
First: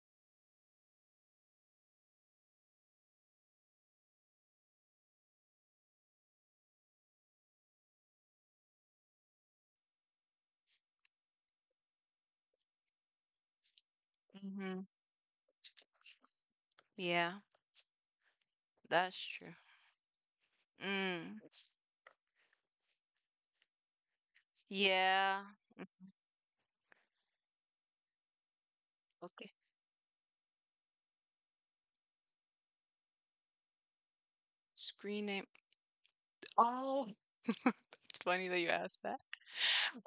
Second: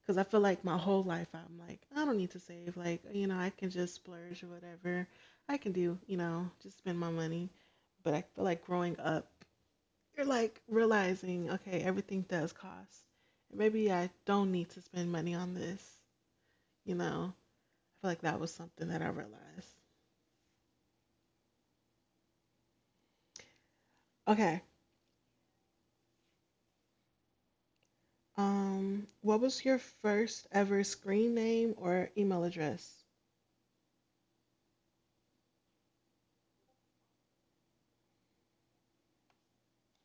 Speaker 1: Because I feel like my whole life I'm like, I don't need to save. Like, you know, I can just splurge or whatever. I can do, you know, just spend my money. But I feel like growing up, you're like realizing, okay, everything does cost. And maybe I don't need
Speaker 2: hmm
Speaker 1: to spend money on this, you
Speaker 2: Yeah,
Speaker 1: know. I feel like that was something that I
Speaker 2: that's true.
Speaker 1: realized.
Speaker 2: Mm.
Speaker 1: Okay.
Speaker 2: Yeah.
Speaker 1: What
Speaker 2: Okay.
Speaker 1: was your first ever screen name or email address?
Speaker 2: Screen name. Oh, it's funny that you asked that.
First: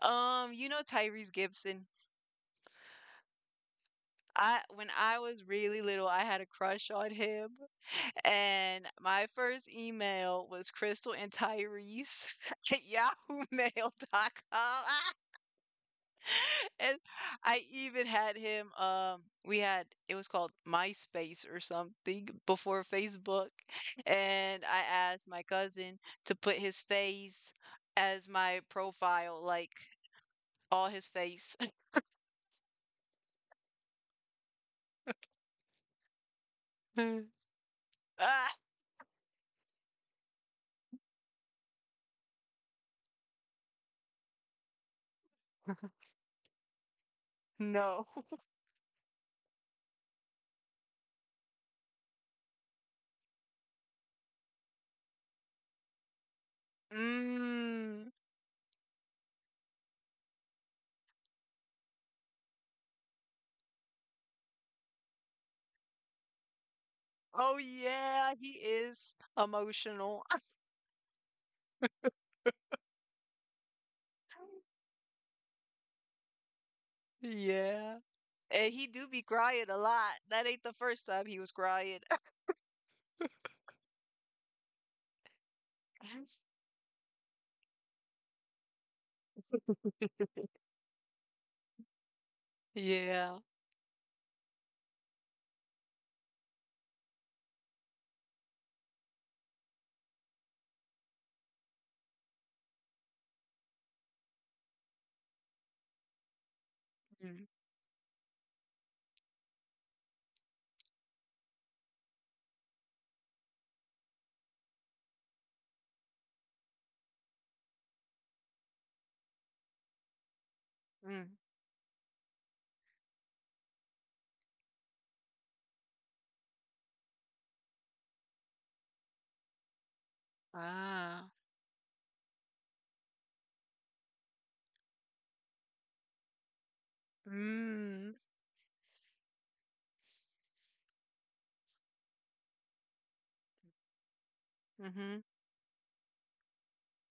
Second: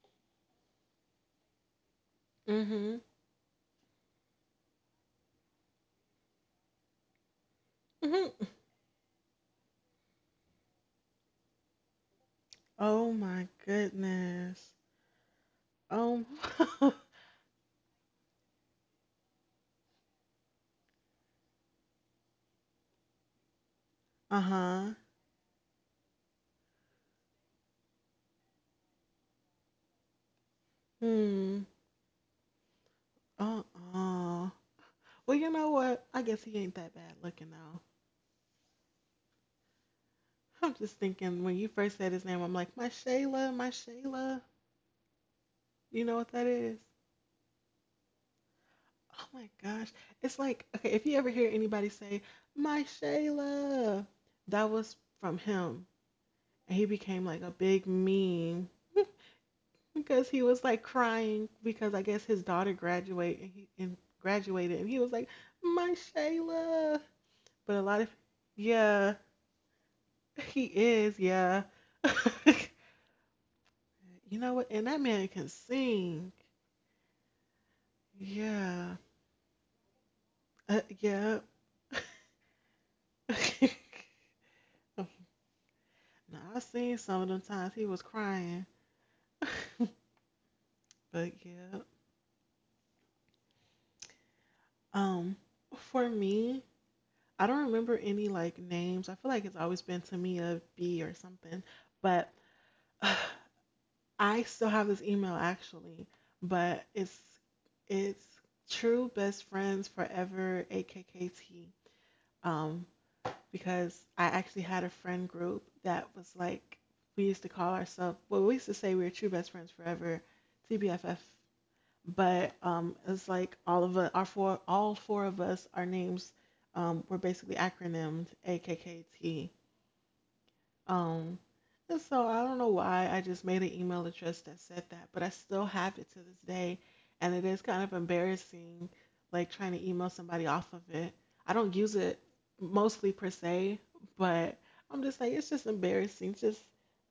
Speaker 2: You know Tyrese Gibson.
Speaker 1: Mm-hmm.
Speaker 2: I When I was really little, I had a crush on him,
Speaker 1: Mm-hmm.
Speaker 2: and my first email was Crystal and Tyrese *laughs* at
Speaker 1: Oh
Speaker 2: Yahoo
Speaker 1: my
Speaker 2: Mail dot
Speaker 1: goodness.
Speaker 2: com. *laughs*
Speaker 1: Oh.
Speaker 2: *laughs* And
Speaker 1: *laughs*
Speaker 2: I even had him, we had, it was called MySpace or something before Facebook. *laughs* And I
Speaker 1: Uh-huh.
Speaker 2: asked my cousin to put his face as my profile, like all his face.
Speaker 1: Hmm. Uh-uh. Well, you know what? I guess he ain't that bad
Speaker 2: *laughs*
Speaker 1: looking though.
Speaker 2: Ah,
Speaker 1: *laughs* I'm just thinking when you first said his name, I'm like, my Shayla, my Shayla. You know what that is?
Speaker 2: no.
Speaker 1: Oh my gosh. It's like, okay, if you ever hear anybody say, my Shayla, that was from him. And he became like a big
Speaker 2: Mm.
Speaker 1: meme *laughs* because he was like crying because I guess his daughter graduated and he and graduated and he was like, my Shayla.
Speaker 2: Oh,
Speaker 1: But a lot of,
Speaker 2: yeah, he
Speaker 1: yeah,
Speaker 2: is emotional.
Speaker 1: *laughs* he is, yeah. *laughs* You know what?
Speaker 2: *laughs*
Speaker 1: And that man can sing.
Speaker 2: Yeah. And he
Speaker 1: Yeah.
Speaker 2: do be crying a lot. That ain't the first time
Speaker 1: Yeah.
Speaker 2: he was crying.
Speaker 1: *laughs*
Speaker 2: *laughs*
Speaker 1: Now, I seen some of them times he was crying. *laughs* But yeah.
Speaker 2: Yeah.
Speaker 1: Um, for me, I don't remember any like names. I feel like it's always been to me a B or something. But *sighs* I still have this email actually, but it's true best friends forever AKKT. Um, because I actually had a friend group that was like we used to call ourselves well we used to say we were true best friends forever, TBFF.
Speaker 2: Mm.
Speaker 1: But it's like all of us, our four all four of us, our names were basically acronymed AKKT.
Speaker 2: Ah.
Speaker 1: Um, and so I don't know why I just made an email address that said that, but I still have it to this day, and it is kind of
Speaker 2: Mm.
Speaker 1: embarrassing, like trying to email somebody off of it. I don't use it mostly per se, but I'm just
Speaker 2: Mhm.
Speaker 1: like it's just embarrassing. Just,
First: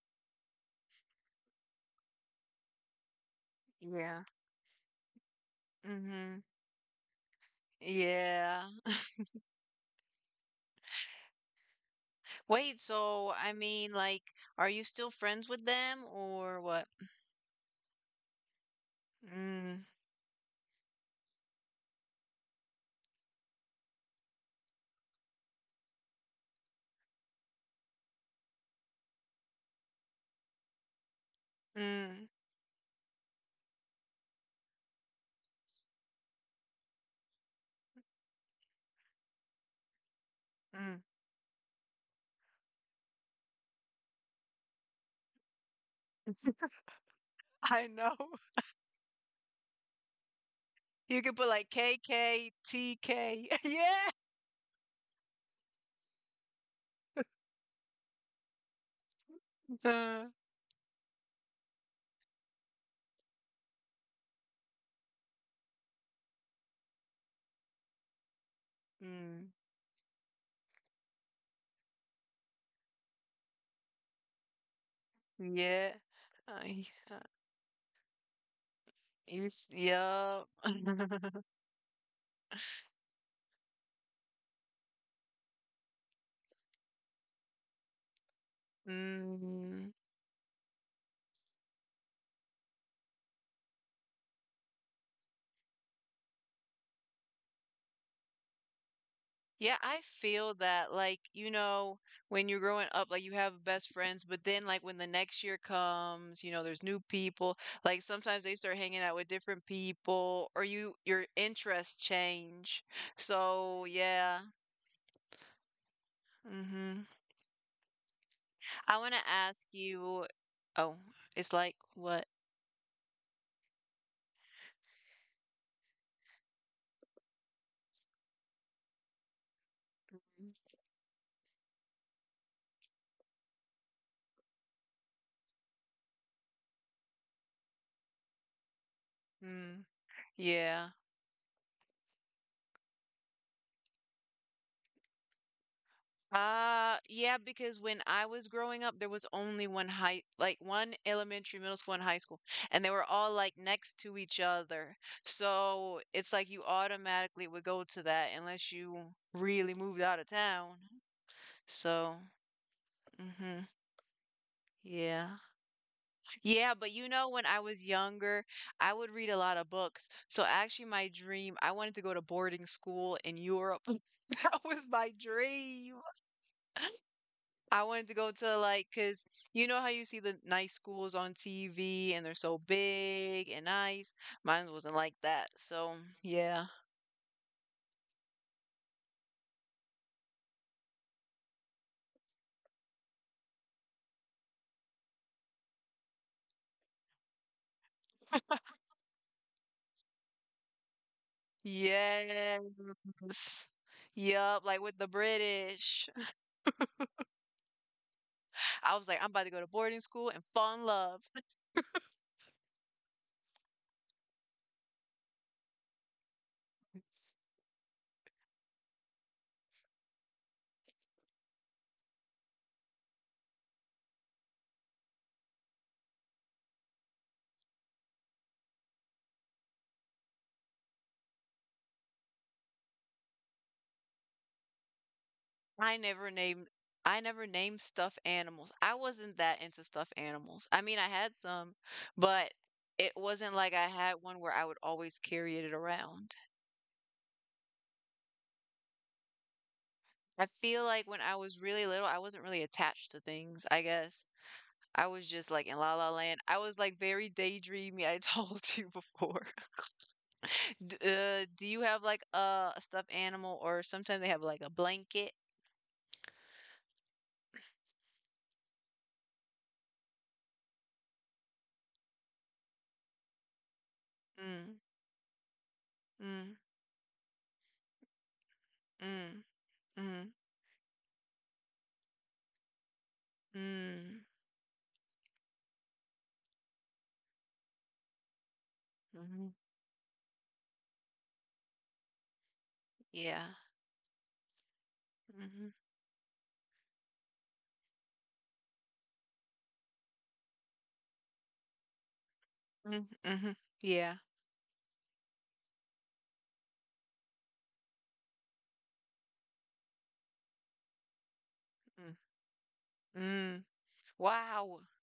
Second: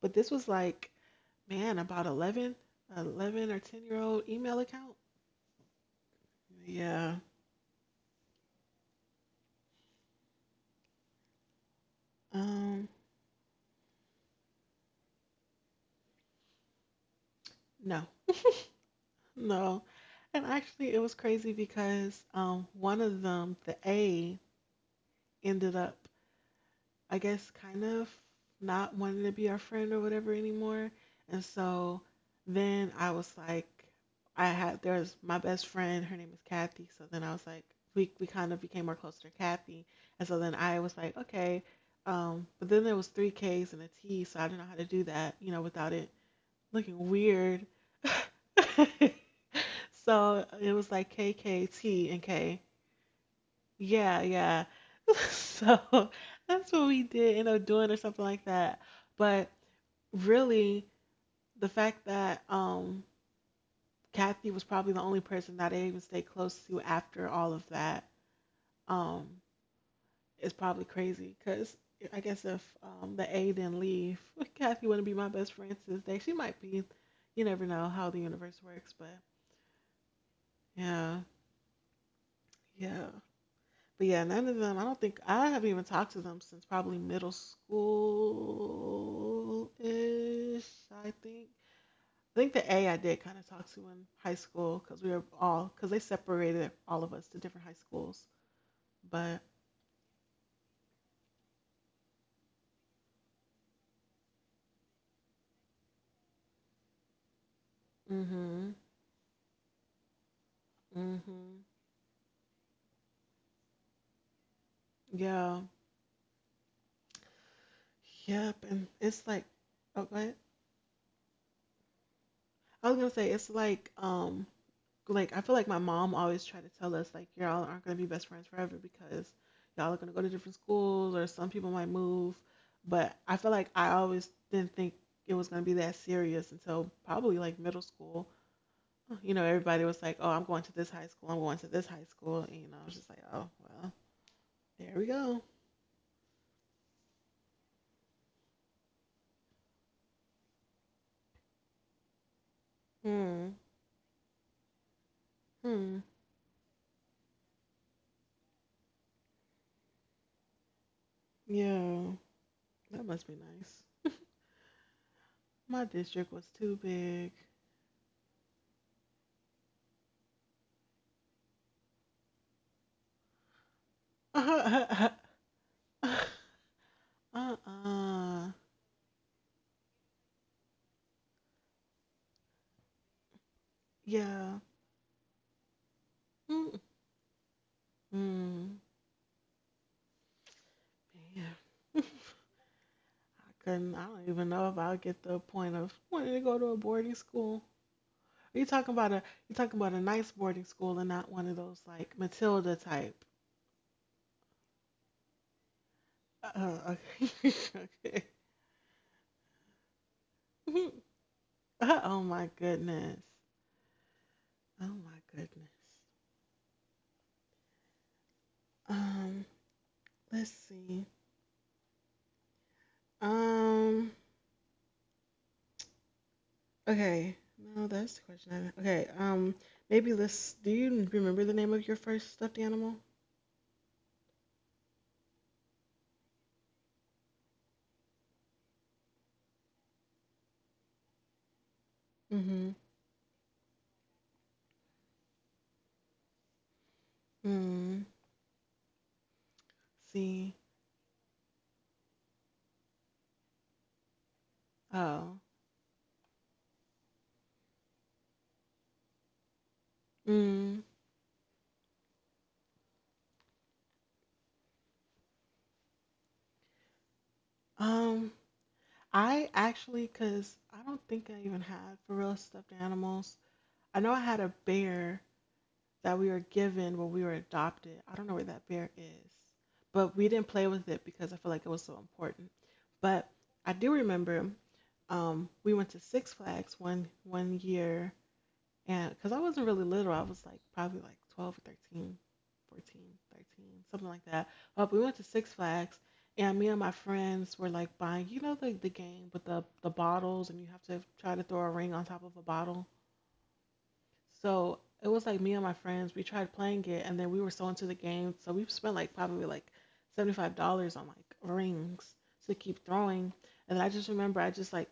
Speaker 1: but this was like, man, about 11, 11 or 10 year
Speaker 2: Yeah.
Speaker 1: old email account.
Speaker 2: Mhm.
Speaker 1: Yeah.
Speaker 2: Yeah. Wait,
Speaker 1: Um,
Speaker 2: so are you still friends with them or what?
Speaker 1: no,
Speaker 2: Mm.
Speaker 1: no. And actually, it was crazy because one of them, the A, ended up I guess, kind of not wanting to be our friend or whatever anymore. And so
Speaker 2: Mm.
Speaker 1: then I was like, there's my best friend, her name is Kathy. So then I was like, we kind of became more closer to Kathy. And so then I was
Speaker 2: Mm.
Speaker 1: like, okay. But then there was three Ks and a T, so I didn't know how to do that, you know, without it looking weird.
Speaker 2: I know. *laughs*
Speaker 1: *laughs* So it was like
Speaker 2: You could put like K
Speaker 1: KKT and
Speaker 2: K
Speaker 1: K.
Speaker 2: T K. *laughs* Yeah.
Speaker 1: Yeah. *laughs* So that's what we did end up doing or something like that. But
Speaker 2: Uh,
Speaker 1: really, the fact that Kathy was probably the only person that I even stayed close to after all of that um
Speaker 2: mm.
Speaker 1: is probably crazy because I guess if the A didn't leave, *laughs* Kathy wouldn't be my best friend
Speaker 2: Yeah.
Speaker 1: to this day. She might
Speaker 2: I,
Speaker 1: be.
Speaker 2: uh,
Speaker 1: You never know how the universe works, but
Speaker 2: you Yeah.
Speaker 1: yeah,
Speaker 2: *laughs*
Speaker 1: yeah. But yeah, none of them. I don't think I haven't even talked to them since probably middle school
Speaker 2: Mm.
Speaker 1: ish. I think. I think the A I did kind of talk to in high school because we were all because they separated all of us to different high schools. But
Speaker 2: Yeah, I feel that, like, when you're growing up, like, you have best friends, but then, like, when the next year comes, there's new people. Like, sometimes they
Speaker 1: mhm,
Speaker 2: start hanging out with different people, or your
Speaker 1: mhm,
Speaker 2: interests change. So, yeah.
Speaker 1: yeah,
Speaker 2: Hmm.
Speaker 1: yep. And
Speaker 2: I want to
Speaker 1: it's like,
Speaker 2: ask you.
Speaker 1: okay,
Speaker 2: Oh, it's like what?
Speaker 1: I was gonna say it's like I feel like my mom always tried to tell us like y'all aren't gonna be best friends forever because y'all are gonna go to different schools or some people might move. But I feel like I always didn't think it was gonna be that serious until probably like middle school. You know,
Speaker 2: Mm,
Speaker 1: everybody was like, "Oh, I'm going to
Speaker 2: yeah.
Speaker 1: this high school. I'm going to this high school." And, you know, I was just like, "Oh, well, there we go."
Speaker 2: Yeah, because when I was growing up, there was only one high, like one elementary, middle school, and high school, and they were all like
Speaker 1: Hmm.
Speaker 2: next to each other. So
Speaker 1: Hmm.
Speaker 2: it's like you automatically would go to that unless you really moved out of town.
Speaker 1: Yeah,
Speaker 2: So,
Speaker 1: that must be
Speaker 2: hmm.
Speaker 1: nice.
Speaker 2: Yeah.
Speaker 1: My district was
Speaker 2: Yeah,
Speaker 1: too
Speaker 2: but
Speaker 1: big.
Speaker 2: when I was younger, I would read a lot of books. So actually my dream, I wanted to go to boarding school in Europe. *laughs*
Speaker 1: *laughs*
Speaker 2: That was my
Speaker 1: Uh.
Speaker 2: dream. I wanted to go to
Speaker 1: Uh.
Speaker 2: like, cause you know how you see the nice schools on TV and they're so big and nice.
Speaker 1: Yeah.
Speaker 2: Mine wasn't like that. So yeah.
Speaker 1: Mm, man. *laughs* I couldn't. I don't even know if I'll get the point of wanting to go to a boarding school. Are you talking about a nice boarding school and not one of those like Matilda type?
Speaker 2: Yes. Yup, like with the British.
Speaker 1: Uh, okay. *laughs* Okay.
Speaker 2: I was like, I'm about to go to boarding school and fall in love.
Speaker 1: *laughs* Oh my goodness. Oh my goodness. Um, let's see. Um, okay. No, that's the question. Okay. Maybe let's. Do you remember the name of your first stuffed animal?
Speaker 2: I never named I never named stuffed animals. I wasn't that into stuffed animals. I mean, I had some, but
Speaker 1: Mm-hmm.
Speaker 2: it wasn't like I had one where I would always carry it around.
Speaker 1: Mm.
Speaker 2: I
Speaker 1: See.
Speaker 2: feel like when I was really little, I wasn't really attached to things, I guess. I was
Speaker 1: Oh.
Speaker 2: just like in La La Land. I was like very daydreamy. I told *laughs* you before. *laughs*
Speaker 1: Mm,
Speaker 2: Do you have like a stuffed animal, or sometimes they have like a blanket?
Speaker 1: um, I actually, because I don't think I even had for real stuffed animals. I know I had a
Speaker 2: Mm,
Speaker 1: bear that we were
Speaker 2: mm,
Speaker 1: given when we were adopted. I don't know where that bear is,
Speaker 2: mm,
Speaker 1: but
Speaker 2: mm,
Speaker 1: we didn't play with it because I feel like it was so important. But I do
Speaker 2: mm,
Speaker 1: remember, we went to Six Flags one year. And because
Speaker 2: hmm,
Speaker 1: I wasn't really little, I was like probably like 12 or 13, 14,
Speaker 2: yeah.
Speaker 1: 13, something like that. But we went to Six
Speaker 2: Mm-hmm,
Speaker 1: Flags, and me and my friends were like buying, the game with the bottles, and you have to try to throw a ring on top of a bottle.
Speaker 2: mm, mm-hmm, yeah.
Speaker 1: So it was like me and my friends, we tried playing it, and then we were so into the game. So we spent like probably like $75 on like
Speaker 2: Mm,
Speaker 1: rings to keep throwing.
Speaker 2: mm.
Speaker 1: And I just remember,
Speaker 2: Wow.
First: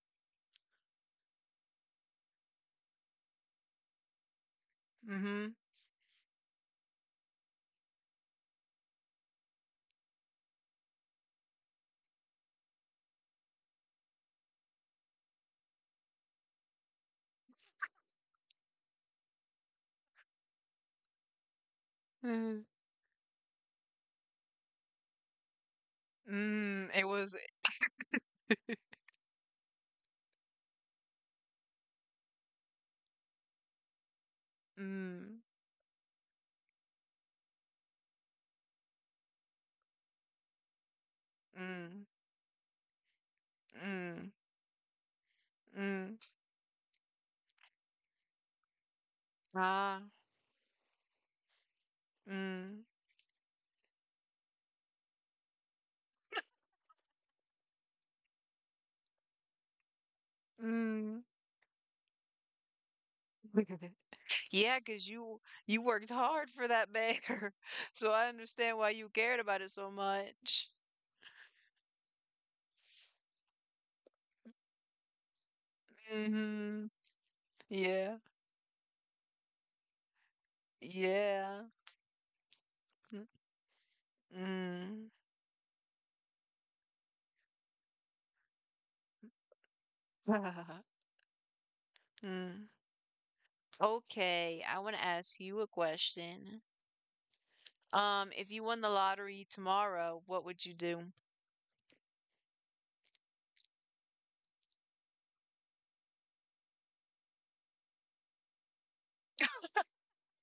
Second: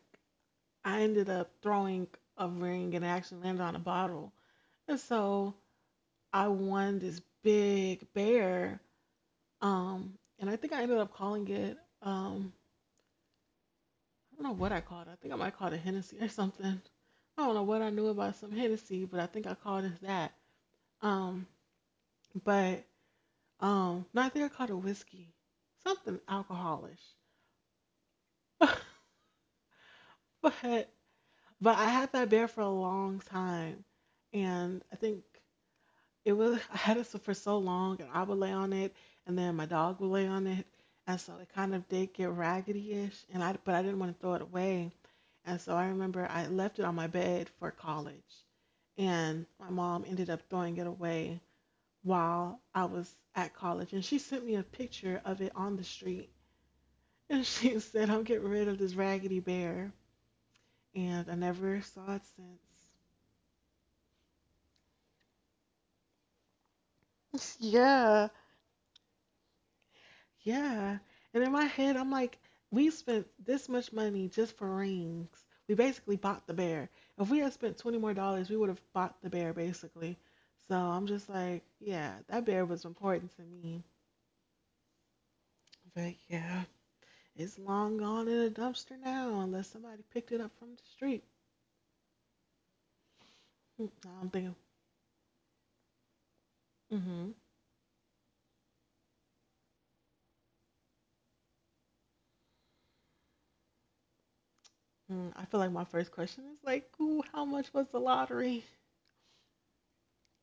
Speaker 1: I ended up throwing a ring and it actually landed on a bottle. And
Speaker 2: Mm-hmm.
Speaker 1: so I won this big bear. And I think I ended up calling it, I don't know what I called it. I think I might call it Hennessy or something. I don't know what I knew about some Hennessy, but I think I called it that. Um,
Speaker 2: Mm,
Speaker 1: but no, I think I called it whiskey, something
Speaker 2: mm.
Speaker 1: alcoholish.
Speaker 2: It was
Speaker 1: *laughs* but but I had that bear for a long time, and I think
Speaker 2: mm,
Speaker 1: It was I had it for so long, and I would lay on it, and then my dog would lay on it, and so it kind of
Speaker 2: mm,
Speaker 1: did get raggedy-ish. But I didn't want to
Speaker 2: mm,
Speaker 1: throw it away, and so I
Speaker 2: mm.
Speaker 1: remember I left it on my bed for college, and my
Speaker 2: Ah,
Speaker 1: mom ended up throwing it away while I
Speaker 2: mm,
Speaker 1: was at college, and she sent me a picture of it on the street, and *laughs* she said, "I'm getting rid of this raggedy bear,"
Speaker 2: mm.
Speaker 1: and I never saw it since.
Speaker 2: *laughs* Yeah, 'cause you worked hard for that bear, *laughs* so I
Speaker 1: Yeah,
Speaker 2: understand why you cared about it so much.
Speaker 1: yeah. And in my head, I'm like, we spent this much money just for rings. We basically bought the
Speaker 2: Hmm.
Speaker 1: bear. If we had spent 20 more
Speaker 2: Yeah,
Speaker 1: dollars, we would have bought the bear, basically. So I'm just
Speaker 2: yeah.
Speaker 1: like, yeah, that bear was important to me.
Speaker 2: Mm.
Speaker 1: But yeah, it's long gone in a dumpster now, unless somebody picked it up from the
Speaker 2: *laughs*
Speaker 1: street.
Speaker 2: Mm.
Speaker 1: Hmm. Now I'm thinking,
Speaker 2: Okay, I want to ask you a question.
Speaker 1: mm-hmm.
Speaker 2: If you won the lottery tomorrow, what would you do?
Speaker 1: I feel like my first question is like, ooh, how much was the lottery?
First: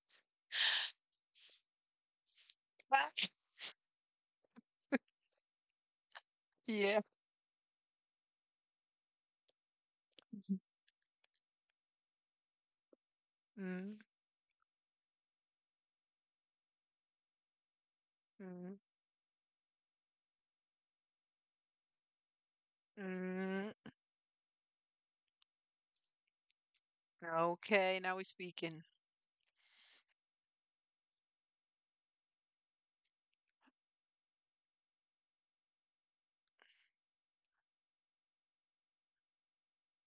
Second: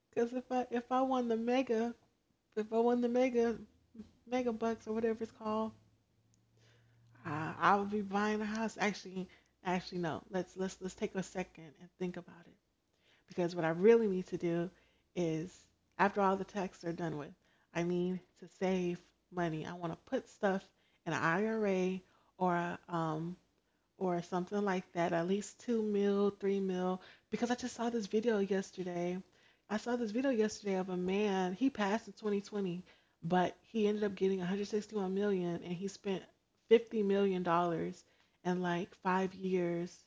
Speaker 1: Because if I won the mega, if I won the
Speaker 2: *laughs*
Speaker 1: mega mega bucks or whatever it's called.
Speaker 2: Yeah.
Speaker 1: I would be buying a house. Actually, actually no. Let's take a second and think about it. Because what I
Speaker 2: Mm,
Speaker 1: really need to do is, after all the taxes are done with, I need to
Speaker 2: mm,
Speaker 1: save money. I want to put stuff in an IRA or a
Speaker 2: mm.
Speaker 1: or something like that, at least two mil, three mil, because I just saw
Speaker 2: Okay,
Speaker 1: this
Speaker 2: now we
Speaker 1: video
Speaker 2: speaking.
Speaker 1: yesterday. I saw this video yesterday of a man, he passed in 2020, but he ended up getting 161 million and he spent $50 million in like 5 years,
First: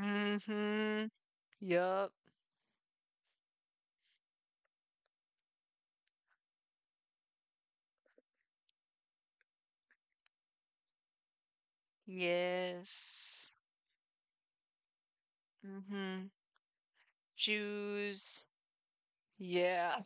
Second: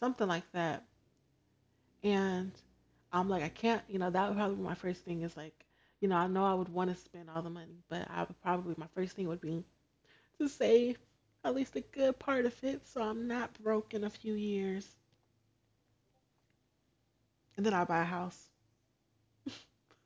Speaker 1: something like that.
Speaker 2: Yup.
Speaker 1: And I'm like, I can't, you know, that would probably be my first thing is like, you know I would want to spend all the money, but I would probably, my first thing would be, to save at least a good part of it so I'm
Speaker 2: Yes.
Speaker 1: not broke in a few years.
Speaker 2: Mm. Mhm.
Speaker 1: And then I'll buy a
Speaker 2: Shoes.
Speaker 1: house.
Speaker 2: Yeah.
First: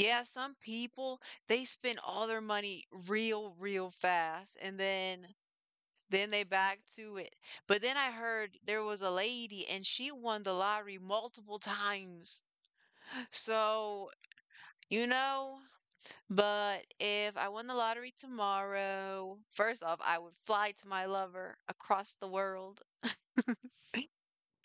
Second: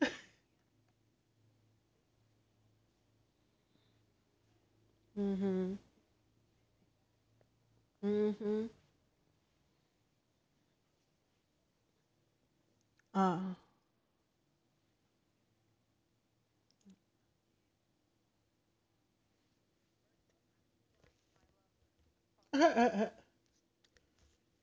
Speaker 1: *laughs*
Speaker 2: some people, they spend all their money real, real fast, and
Speaker 1: Mm-hmm.
Speaker 2: then they back to it. But then I heard
Speaker 1: Mm-hmm.
Speaker 2: there was a lady and she won the lottery multiple times.
Speaker 1: Uh.
Speaker 2: So, you know, but if I won the lottery tomorrow, first off, I would fly to my lover across the world,
Speaker 1: *laughs*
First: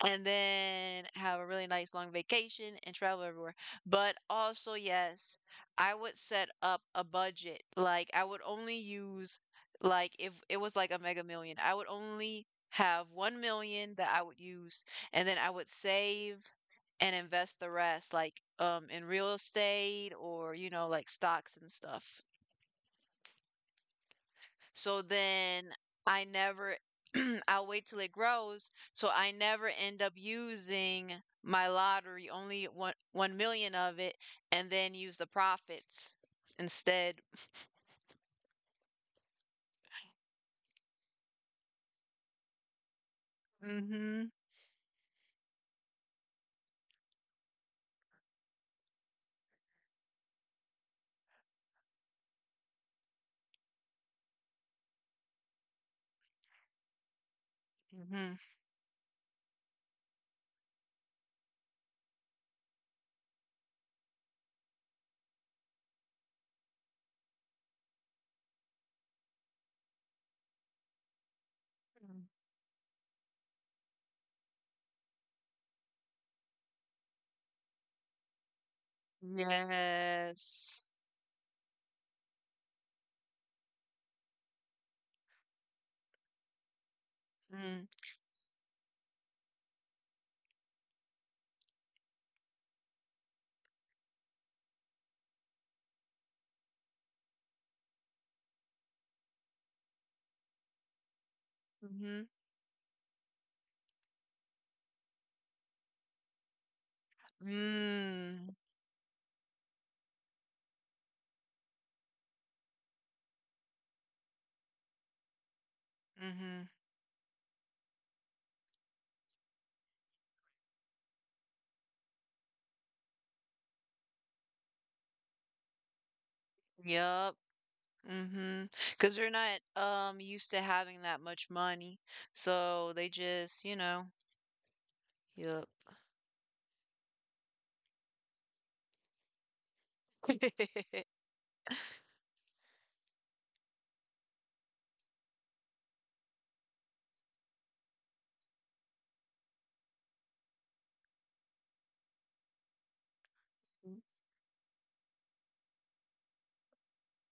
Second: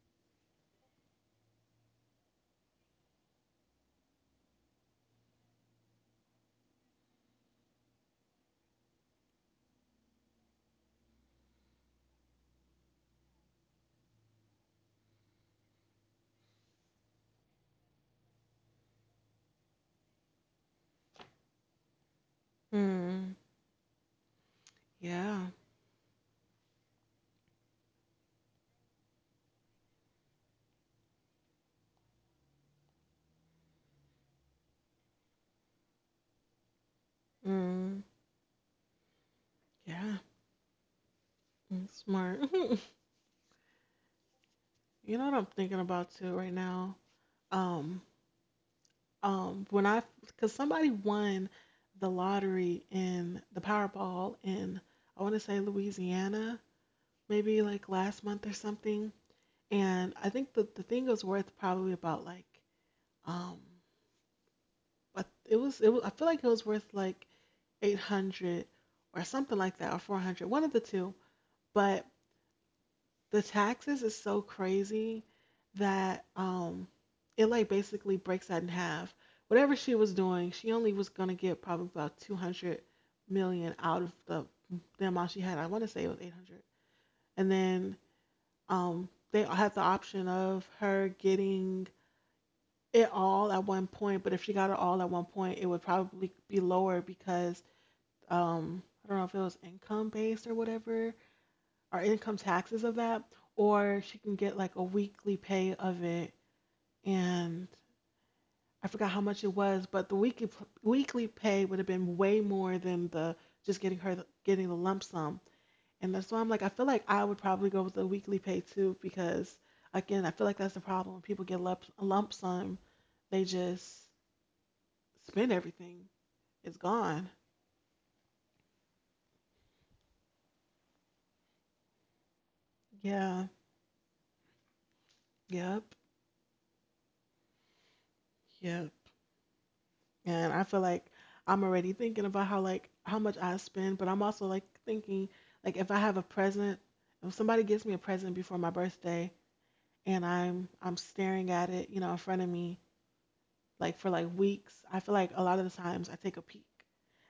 Speaker 2: and then have a really nice long vacation and travel everywhere. But also, yes, I would set up a budget. Like I would only use, like if it was like a mega million, I would only have 1 million that I would use, and then I would save and invest the rest, like in real estate or you know like stocks and stuff.
Speaker 1: mm.
Speaker 2: So
Speaker 1: Yeah.
Speaker 2: then I never *clears throat* I'll wait till it grows, so I never end up using my lottery, only one 1 million of it, and then use the profits instead.
Speaker 1: Mm. Yeah. Smart. *laughs*
Speaker 2: Mhm.
Speaker 1: You know what I'm thinking about too right now? Um, when I, because somebody won the lottery in the Powerball in, I want to say Louisiana, maybe like last
Speaker 2: Mhm.
Speaker 1: month or something. And I think the thing was worth probably about like. Um, but it was I feel like it was worth like 800 or something like that or 400, one of the two. But
Speaker 2: Mm.
Speaker 1: the taxes is so crazy that it like basically breaks that in half. Whatever she was doing, she
Speaker 2: Yes.
Speaker 1: only was gonna get probably about 200 million out of the amount she had. I want to say it was 800. And
Speaker 2: Mm.
Speaker 1: then they had the option of her getting it all at one point, but if she got it all at one point, it would probably be lower because I don't know if it was income based or whatever, or
Speaker 2: Mhm.
Speaker 1: income taxes of that, or she can get like a weekly pay of it, and
Speaker 2: Mm.
Speaker 1: I forgot how much it was, but the weekly weekly pay would have been way more than the just getting her getting the lump sum, and that's why I'm
Speaker 2: Mhm.
Speaker 1: like I feel like I would probably go with the weekly pay too because again I feel like that's the problem. When people get lump sum, they just spend everything. It's
Speaker 2: Yup.
Speaker 1: gone.
Speaker 2: Because 'Cause they're not, used to having that much money, so they
Speaker 1: Yeah.
Speaker 2: just, you know. Yup.
Speaker 1: Yep. Yep. And I feel
Speaker 2: *laughs*
Speaker 1: like I'm already thinking about how like how much I spend, but I'm also like thinking like if I have a present, if somebody gives me a present before my birthday and I'm staring at it, you know, in front of me like for like weeks, I feel like a lot of the times I take a peek.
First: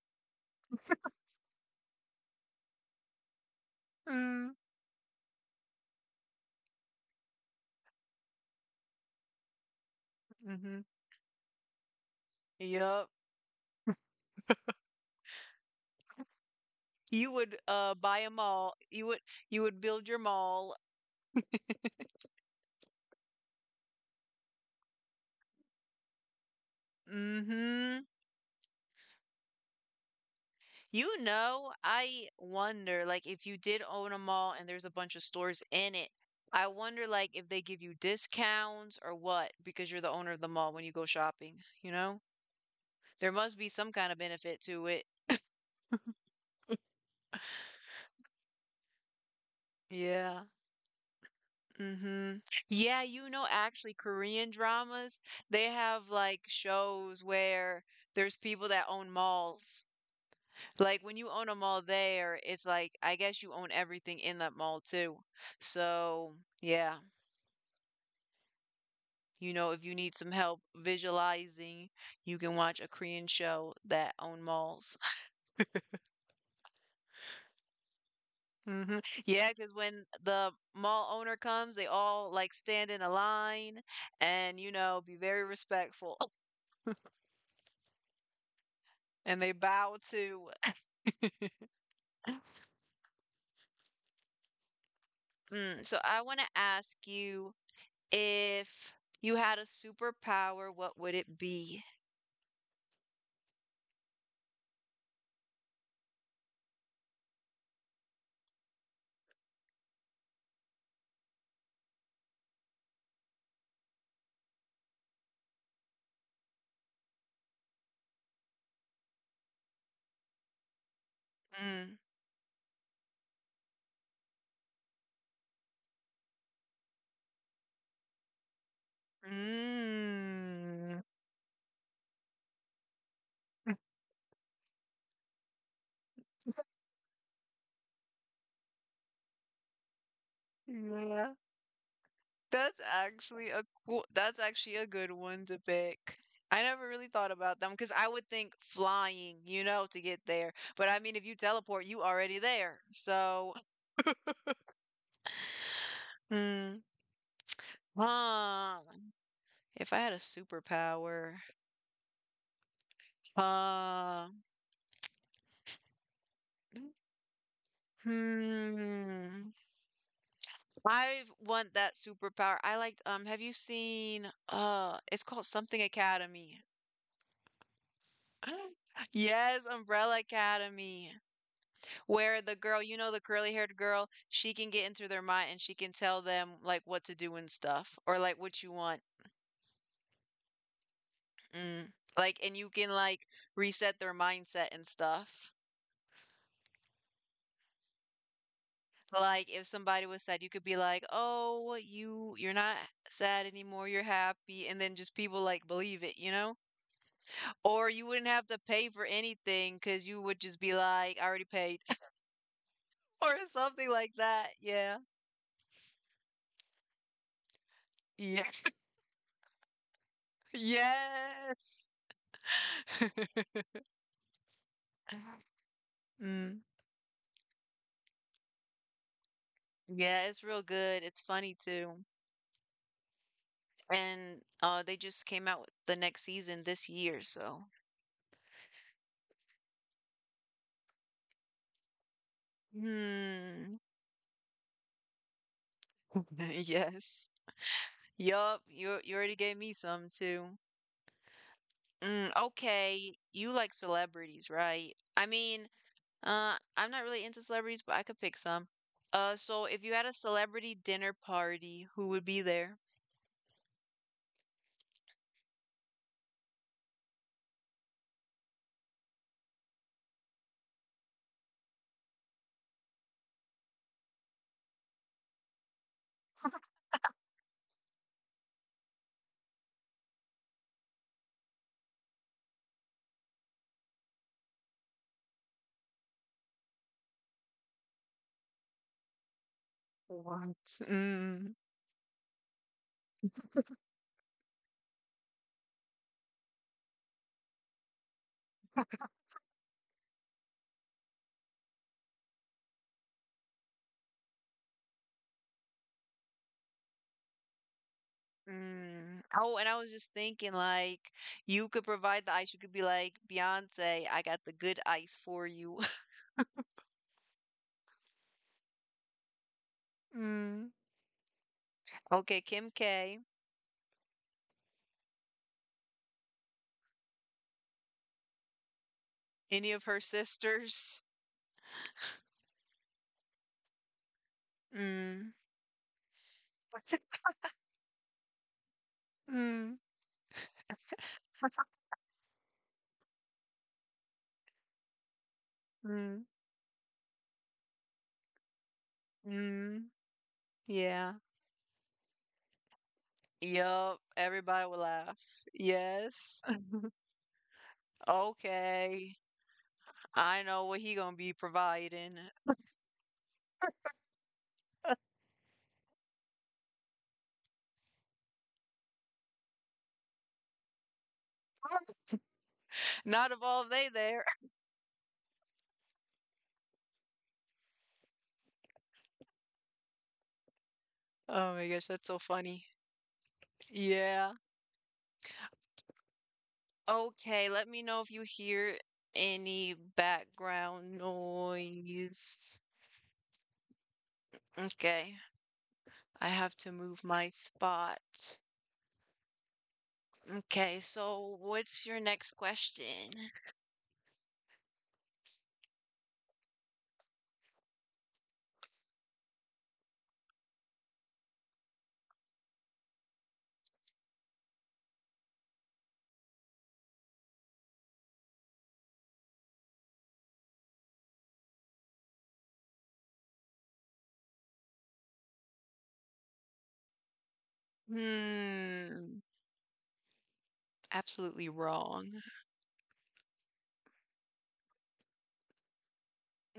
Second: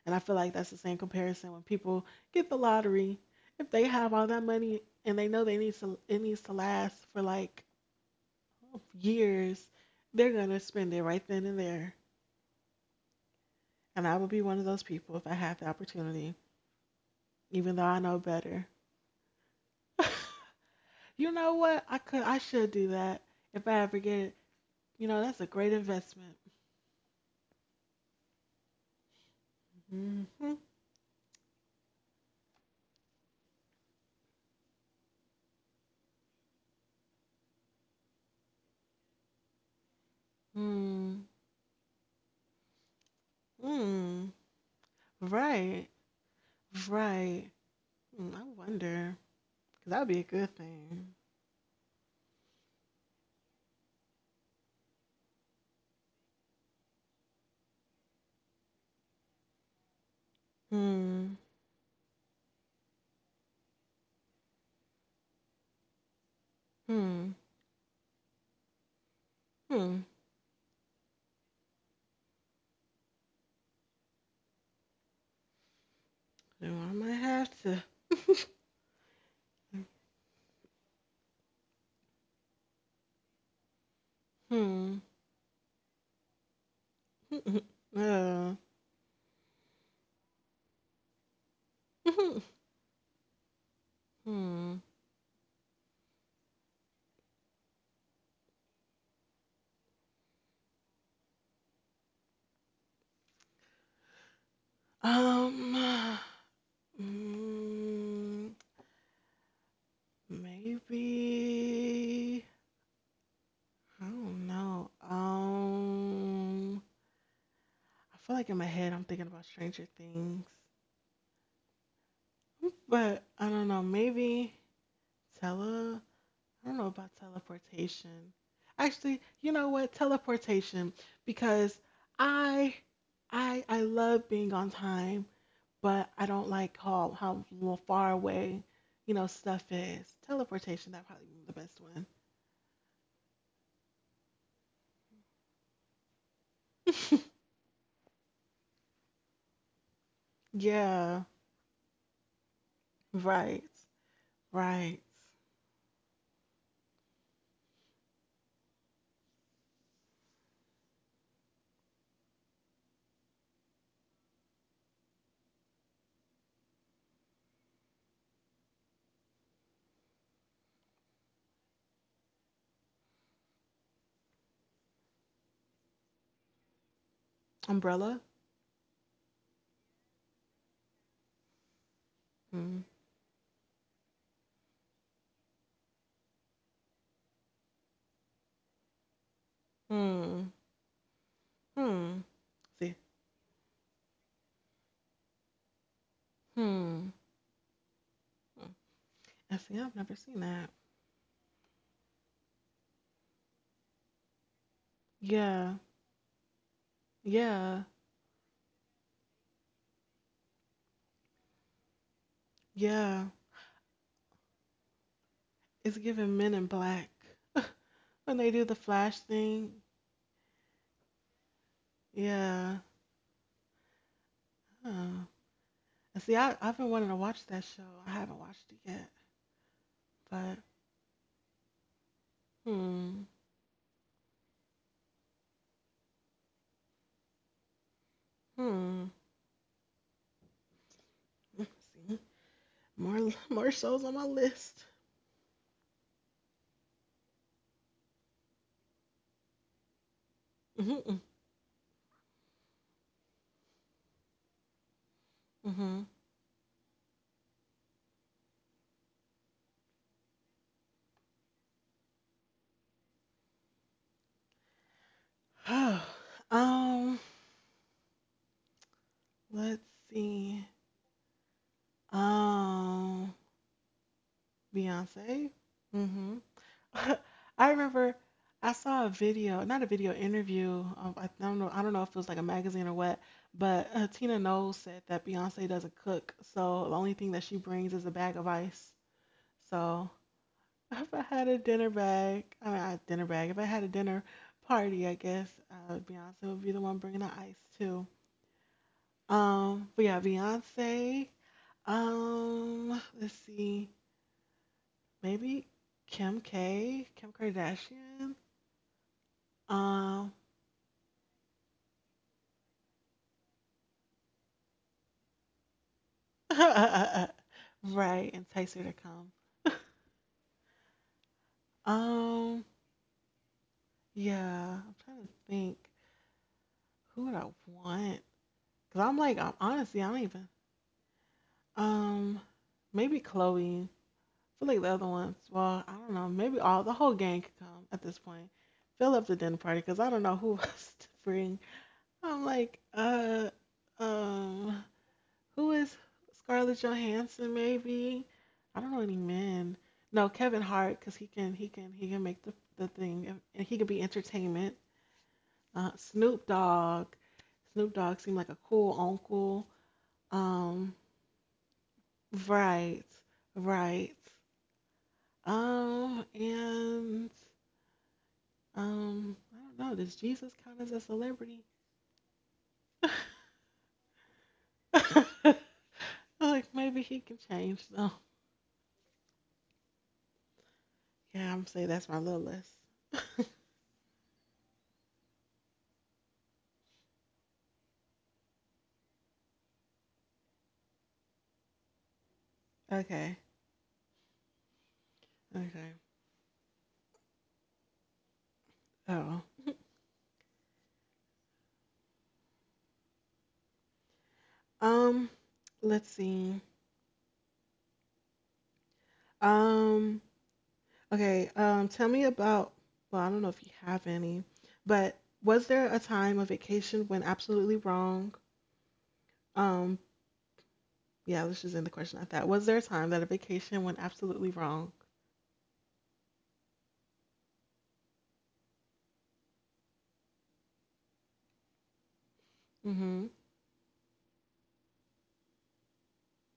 Speaker 1: And I feel like that's the same comparison when people get the lottery, if they have all that
Speaker 2: Mm.
Speaker 1: money and they know they needs to it needs to last for like years, they're going to
Speaker 2: Mhm.
Speaker 1: spend it right then and there.
Speaker 2: Yep.
Speaker 1: And I would be one of those people if I had the opportunity,
Speaker 2: You would
Speaker 1: even though I know
Speaker 2: buy a
Speaker 1: better.
Speaker 2: mall. You would build your
Speaker 1: *laughs*
Speaker 2: mall.
Speaker 1: You know what? I should do that if I ever get it. You know, that's a great investment.
Speaker 2: Mm-hmm.
Speaker 1: Hmm.
Speaker 2: You know, I wonder like if you did own a mall and there's a bunch of stores in it, I wonder like if they give you discounts or what, because you're the owner of the mall when you go
Speaker 1: Mm,
Speaker 2: shopping, you know? There must be some kind of
Speaker 1: mm,
Speaker 2: benefit to it.
Speaker 1: right, right. I wonder, because that would be a
Speaker 2: Yeah.
Speaker 1: good thing.
Speaker 2: Mm-hmm. Yeah, you know, actually Korean dramas, they have like shows where there's people that own malls. Like, when
Speaker 1: Hmm,
Speaker 2: you own a mall there, it's like, I guess you own everything in that mall too. So, yeah,
Speaker 1: hmm,
Speaker 2: you know, if you
Speaker 1: hmm.
Speaker 2: need some help visualizing, you can watch a Korean show that own malls.
Speaker 1: So I might have to.
Speaker 2: *laughs* Hmm. Yeah, because when the mall owner comes, they all like stand in a line and, you
Speaker 1: Hmm.
Speaker 2: know, be very respectful *laughs*
Speaker 1: *laughs*
Speaker 2: and they bow to. *clears throat*
Speaker 1: Uh, *laughs* hmm.
Speaker 2: Mm, so I want to ask you, if you had a superpower, what would it be?
Speaker 1: Um, *sighs* mm, maybe I don't know. I feel like in my head I'm thinking about Stranger Things,
Speaker 2: Mm.
Speaker 1: but I don't know. Maybe tele. I don't know about teleportation. Actually, you know what? Teleportation
Speaker 2: Mm.
Speaker 1: because I, I love being on time but I don't like how far away, stuff is. Teleportation that probably be
Speaker 2: Yeah.
Speaker 1: the best
Speaker 2: That's actually a cool, that's actually a good one to pick. I never
Speaker 1: one.
Speaker 2: really thought about them, because I would think flying, you know, to get
Speaker 1: *laughs*
Speaker 2: there. But I
Speaker 1: Yeah,
Speaker 2: mean, if you teleport, you already there.
Speaker 1: right,
Speaker 2: So,
Speaker 1: right.
Speaker 2: hmm. Huh. If I had a superpower, uh, hmm, I want that superpower. Have you seen, it's called Something Academy.
Speaker 1: Umbrella.
Speaker 2: *laughs* Yes, Umbrella Academy, where the
Speaker 1: Hmm.
Speaker 2: girl, you know, the curly-haired girl, she can get into their mind and she can tell them like what to do and stuff or like what you want.
Speaker 1: Hmm.
Speaker 2: Mm.
Speaker 1: Hmm.
Speaker 2: Like, and you
Speaker 1: See.
Speaker 2: can like reset their mindset and stuff.
Speaker 1: Hmm. Hmm. I
Speaker 2: Like, if
Speaker 1: see. I've
Speaker 2: somebody
Speaker 1: never
Speaker 2: was
Speaker 1: seen
Speaker 2: sad, you
Speaker 1: that.
Speaker 2: could be like, "Oh, you're not sad anymore. You're happy." And then just people like
Speaker 1: Yeah.
Speaker 2: believe it, you know?
Speaker 1: Yeah.
Speaker 2: Or you wouldn't have to pay for anything because you would just be like, "I already paid." *laughs*
Speaker 1: Yeah.
Speaker 2: Or something like that. Yeah.
Speaker 1: It's giving Men in Black when
Speaker 2: Yeah.
Speaker 1: they do the Flash thing.
Speaker 2: Yes.
Speaker 1: Yeah.
Speaker 2: *laughs*
Speaker 1: Huh. And see, I
Speaker 2: Mm,
Speaker 1: I've been wanting to watch that show. I haven't watched it yet,
Speaker 2: yeah, it's
Speaker 1: but
Speaker 2: real good. It's funny too.
Speaker 1: hmm.
Speaker 2: And they just came out with the next season this year, so.
Speaker 1: Hmm. Mm, See, more
Speaker 2: Hmm.
Speaker 1: shows on my list.
Speaker 2: *laughs* Yes. Yup, you already gave me some too.
Speaker 1: Mm-hmm.
Speaker 2: Mm, okay, you like celebrities, right? I mean,
Speaker 1: Mm-hmm.
Speaker 2: I'm not really into celebrities, but I could pick some. So if you had a celebrity dinner party, who would be there?
Speaker 1: *sighs* Oh, let's see. Um, Beyonce. Mm-hmm. *laughs* I remember I saw a video, not a video interview. I don't know. I don't know if it was like a magazine or what, but Tina Knowles said that Beyonce doesn't cook, so the only thing that she brings is a bag of ice. So
Speaker 2: What?
Speaker 1: if I had
Speaker 2: Mm.
Speaker 1: a dinner bag, I mean, a dinner bag. If I had a dinner party, I guess Beyonce would be the one bringing the ice too. But yeah, Beyonce. Let's see, maybe Kim K, Kim Kardashian.
Speaker 2: Mm. Oh, and I was just
Speaker 1: Um,
Speaker 2: thinking, like, you could provide the ice. You could be like, Beyonce, I got the good ice for you. *laughs*
Speaker 1: *laughs* right, entice her to come.
Speaker 2: Mm, okay,
Speaker 1: Um,
Speaker 2: Kim K,
Speaker 1: yeah, I'm trying to think, who would I want? Cause I'm like, I'm,
Speaker 2: any of
Speaker 1: honestly,
Speaker 2: her
Speaker 1: I don't even.
Speaker 2: sisters?
Speaker 1: Um, Maybe Chloe. Feel like the other ones,
Speaker 2: Mm.
Speaker 1: well, I don't know. Maybe all the whole gang
Speaker 2: *laughs*
Speaker 1: could come at this point. Fill up the dinner party
Speaker 2: Mm,
Speaker 1: because I don't know who *laughs* else to
Speaker 2: *laughs*
Speaker 1: bring. I'm like, um, who is
Speaker 2: mm.
Speaker 1: Scarlett Johansson? Maybe I don't know any men.
Speaker 2: Mm.
Speaker 1: No, Kevin Hart because
Speaker 2: Yeah.
Speaker 1: he can make the thing and he could be
Speaker 2: Yup. Everybody
Speaker 1: entertainment.
Speaker 2: would laugh.
Speaker 1: Snoop
Speaker 2: Yes. *laughs*
Speaker 1: Dogg. Snoop Dogg seemed like a cool
Speaker 2: Okay.
Speaker 1: uncle.
Speaker 2: I know what
Speaker 1: Um,
Speaker 2: he gonna be providing.
Speaker 1: right, right. And I don't know. Does Jesus count as a celebrity?
Speaker 2: *laughs* Not
Speaker 1: *laughs*
Speaker 2: of all they there. *laughs*
Speaker 1: I feel like maybe he can change though. Yeah,
Speaker 2: Oh
Speaker 1: I'm
Speaker 2: my
Speaker 1: saying
Speaker 2: gosh,
Speaker 1: that's
Speaker 2: that's
Speaker 1: my
Speaker 2: so
Speaker 1: little
Speaker 2: funny.
Speaker 1: list.
Speaker 2: Yeah. Okay, let me know if you hear any background noise.
Speaker 1: Okay.
Speaker 2: Okay,
Speaker 1: Okay.
Speaker 2: I have to move my spot.
Speaker 1: Oh.
Speaker 2: Okay, so what's your next question?
Speaker 1: Um, let's see. Um, okay. Tell me about, well, I don't know if you have any, but was there a time a vacation went absolutely wrong? Um, yeah, let's just end the question at that. Was there a time that a vacation went absolutely wrong?
Speaker 2: Hmm, absolutely wrong.
Speaker 1: Mm-hmm.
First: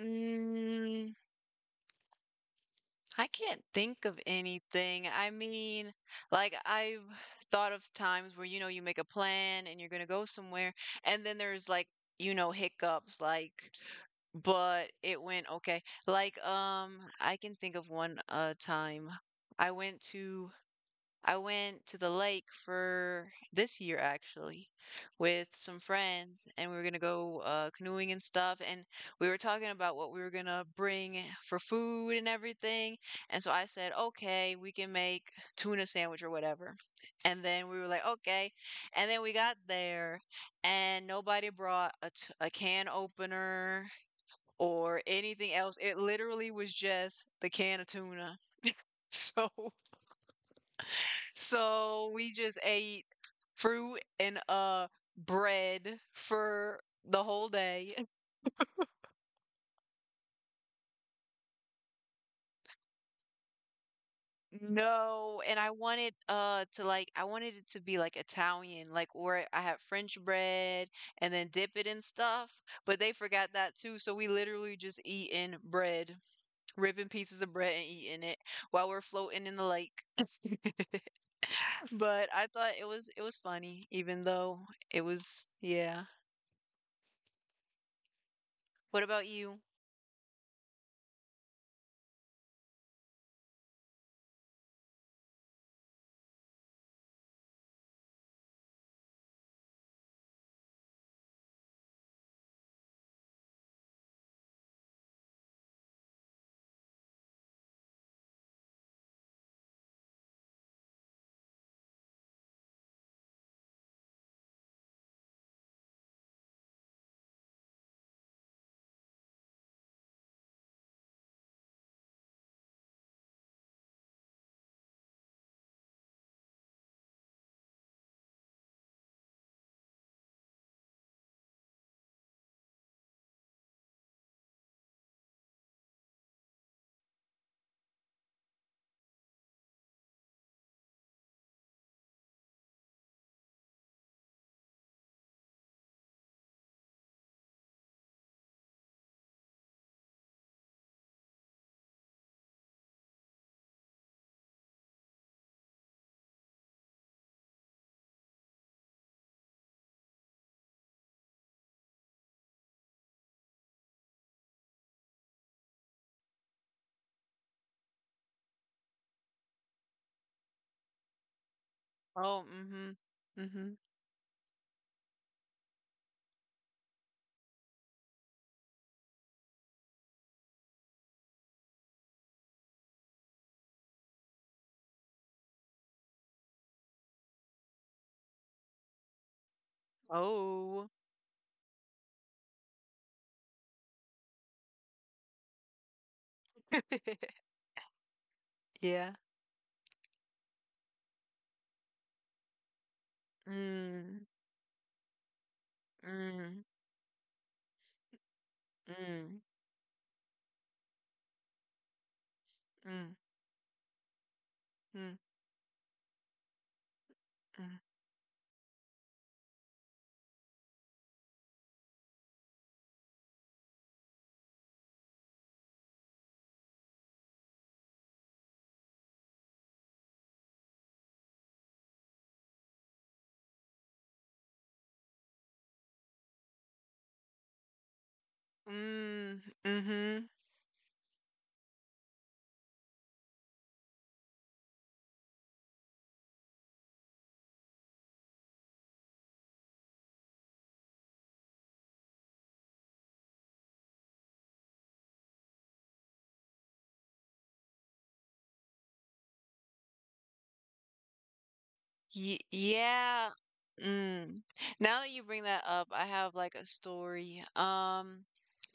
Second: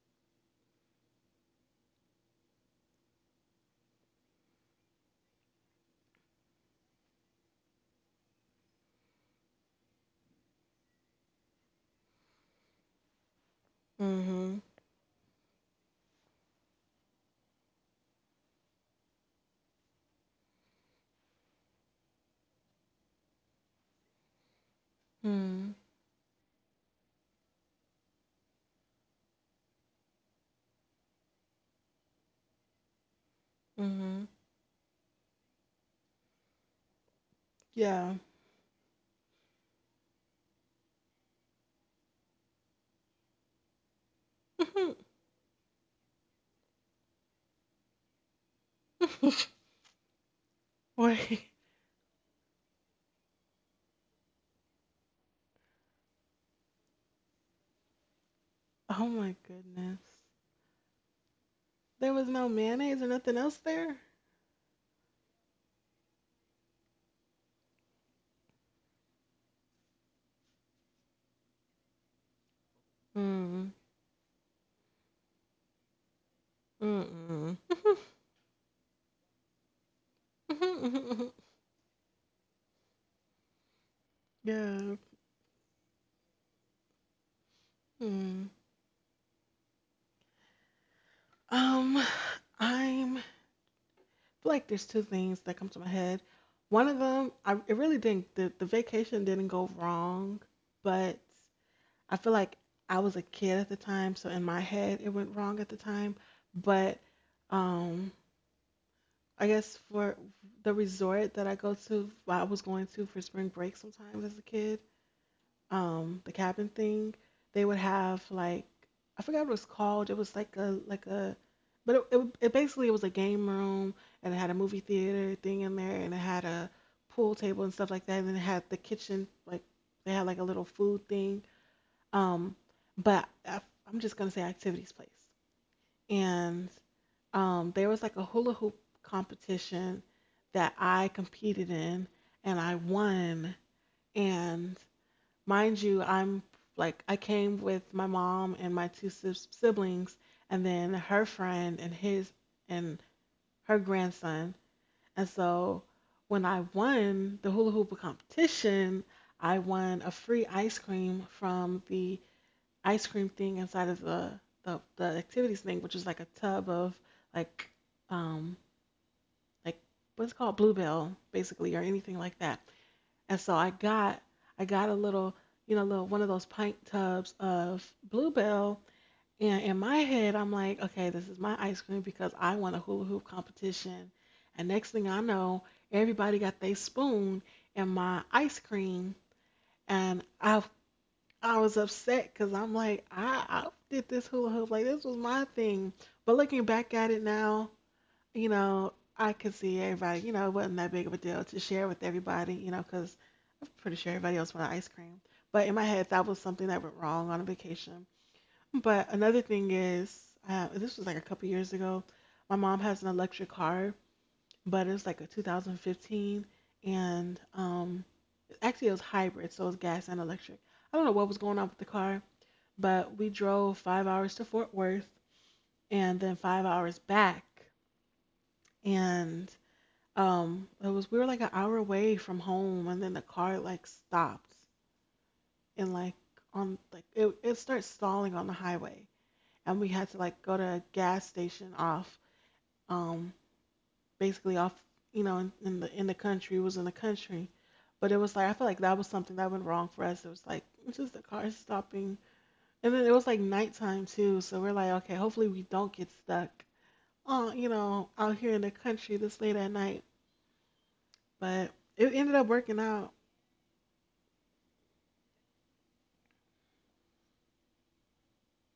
Speaker 2: Mm, I can't think of anything. I mean, like I've thought of times where you know you make a plan and you're gonna go somewhere, and then there's like you know hiccups like.
Speaker 1: Mm-hmm.
Speaker 2: But it went okay. Like, I can think of one time. I went to I went to the lake for this year actually with
Speaker 1: Mm-hmm.
Speaker 2: some friends and we were gonna go canoeing and stuff, and we were talking about what we were gonna bring for food and everything. And so I said,
Speaker 1: Mm-hmm.
Speaker 2: "Okay, we can make tuna sandwich or whatever." And then we were like,
Speaker 1: Yeah.
Speaker 2: "Okay." And then we got there and nobody brought a can opener or
Speaker 1: *laughs*
Speaker 2: anything else. It literally was just the can of tuna. *laughs* So
Speaker 1: Wait.
Speaker 2: so we just ate fruit and bread for the whole day. *laughs*
Speaker 1: Oh my goodness. There was no mayonnaise or nothing else there?
Speaker 2: No, and I wanted it to be like Italian, like where I had French bread and then dip it in stuff, but they forgot
Speaker 1: Mm.
Speaker 2: that too. So we literally just eating bread, ripping pieces of
Speaker 1: Mm-mm.
Speaker 2: bread and eating it while we're floating in the lake. *laughs*
Speaker 1: *laughs*
Speaker 2: But I thought it was funny, even though
Speaker 1: yeah.
Speaker 2: it was, yeah.
Speaker 1: Mm.
Speaker 2: What about you?
Speaker 1: I'm I feel like there's two things that come to my head. One of them, I it really didn't, the vacation didn't go wrong, but I feel like I was a kid at the time, so in my head it went wrong at the time. But um I guess for the resort that I go to, well, I was going to for spring break sometimes as a kid, the cabin thing, they would have like. I forgot what it was called. It was like a, but it basically it was a game room and it had a movie theater thing in there and it had a pool table and stuff like that, and then it had the kitchen, like they had like a little food thing. Um, but I, I'm just gonna say activities place, and there was like a hula hoop competition that I competed in and I won. And mind you, I'm like, I came with my mom and my siblings, and then her friend and his and her grandson. And so when I won the hula hoop competition, I won a free ice cream from the ice cream thing inside of the activities thing, which was like a tub of like, um, like what's called Bluebell, basically, or anything like
Speaker 2: Oh,
Speaker 1: that.
Speaker 2: mm, mhm.
Speaker 1: And so
Speaker 2: Mm.
Speaker 1: I got a little, you know, little one of those pint tubs of Bluebell. And in my head, I'm like, okay, this is my ice cream because I won a hula hoop competition. And next thing I know, everybody got their spoon in my ice cream,
Speaker 2: Mhm.
Speaker 1: and I
Speaker 2: Oh.
Speaker 1: I was upset because I'm like, I did this hula hoop, like this was my thing. But looking back at it
Speaker 2: *laughs*
Speaker 1: now, you know,
Speaker 2: Yeah.
Speaker 1: I could see everybody, you know, it wasn't that big of a deal to share with everybody, you know, because I'm pretty sure
Speaker 2: Mm,
Speaker 1: everybody else wanted ice cream. But in my head, that was
Speaker 2: mm,
Speaker 1: something that went wrong on a vacation. But
Speaker 2: mm,
Speaker 1: another thing is, this was like a couple years ago. My mom has an
Speaker 2: mm,
Speaker 1: electric car, but it was
Speaker 2: mm,
Speaker 1: like a 2015, and actually it was hybrid, so it was gas and electric. I don't know what was going on with the car, but we drove 5 hours to Fort Worth and then 5 hours back, and it was we were like an hour away from home, and then the car like stopped and like it starts stalling on the highway,
Speaker 2: mm,
Speaker 1: and
Speaker 2: mm,
Speaker 1: we had to
Speaker 2: mhm.
Speaker 1: like go to a gas station off um basically off, you know, in the country. It was in the country, but it was like I feel like that was something that went wrong for us. It was like *laughs* this is the car stopping, and then it was like nighttime too, so we're like okay, hopefully we don't get stuck. Oh, you know, out here in the country this late at night, but it ended
Speaker 2: Ye,
Speaker 1: up working out.
Speaker 2: yeah. Mm. Now that you bring that up, I have like a story.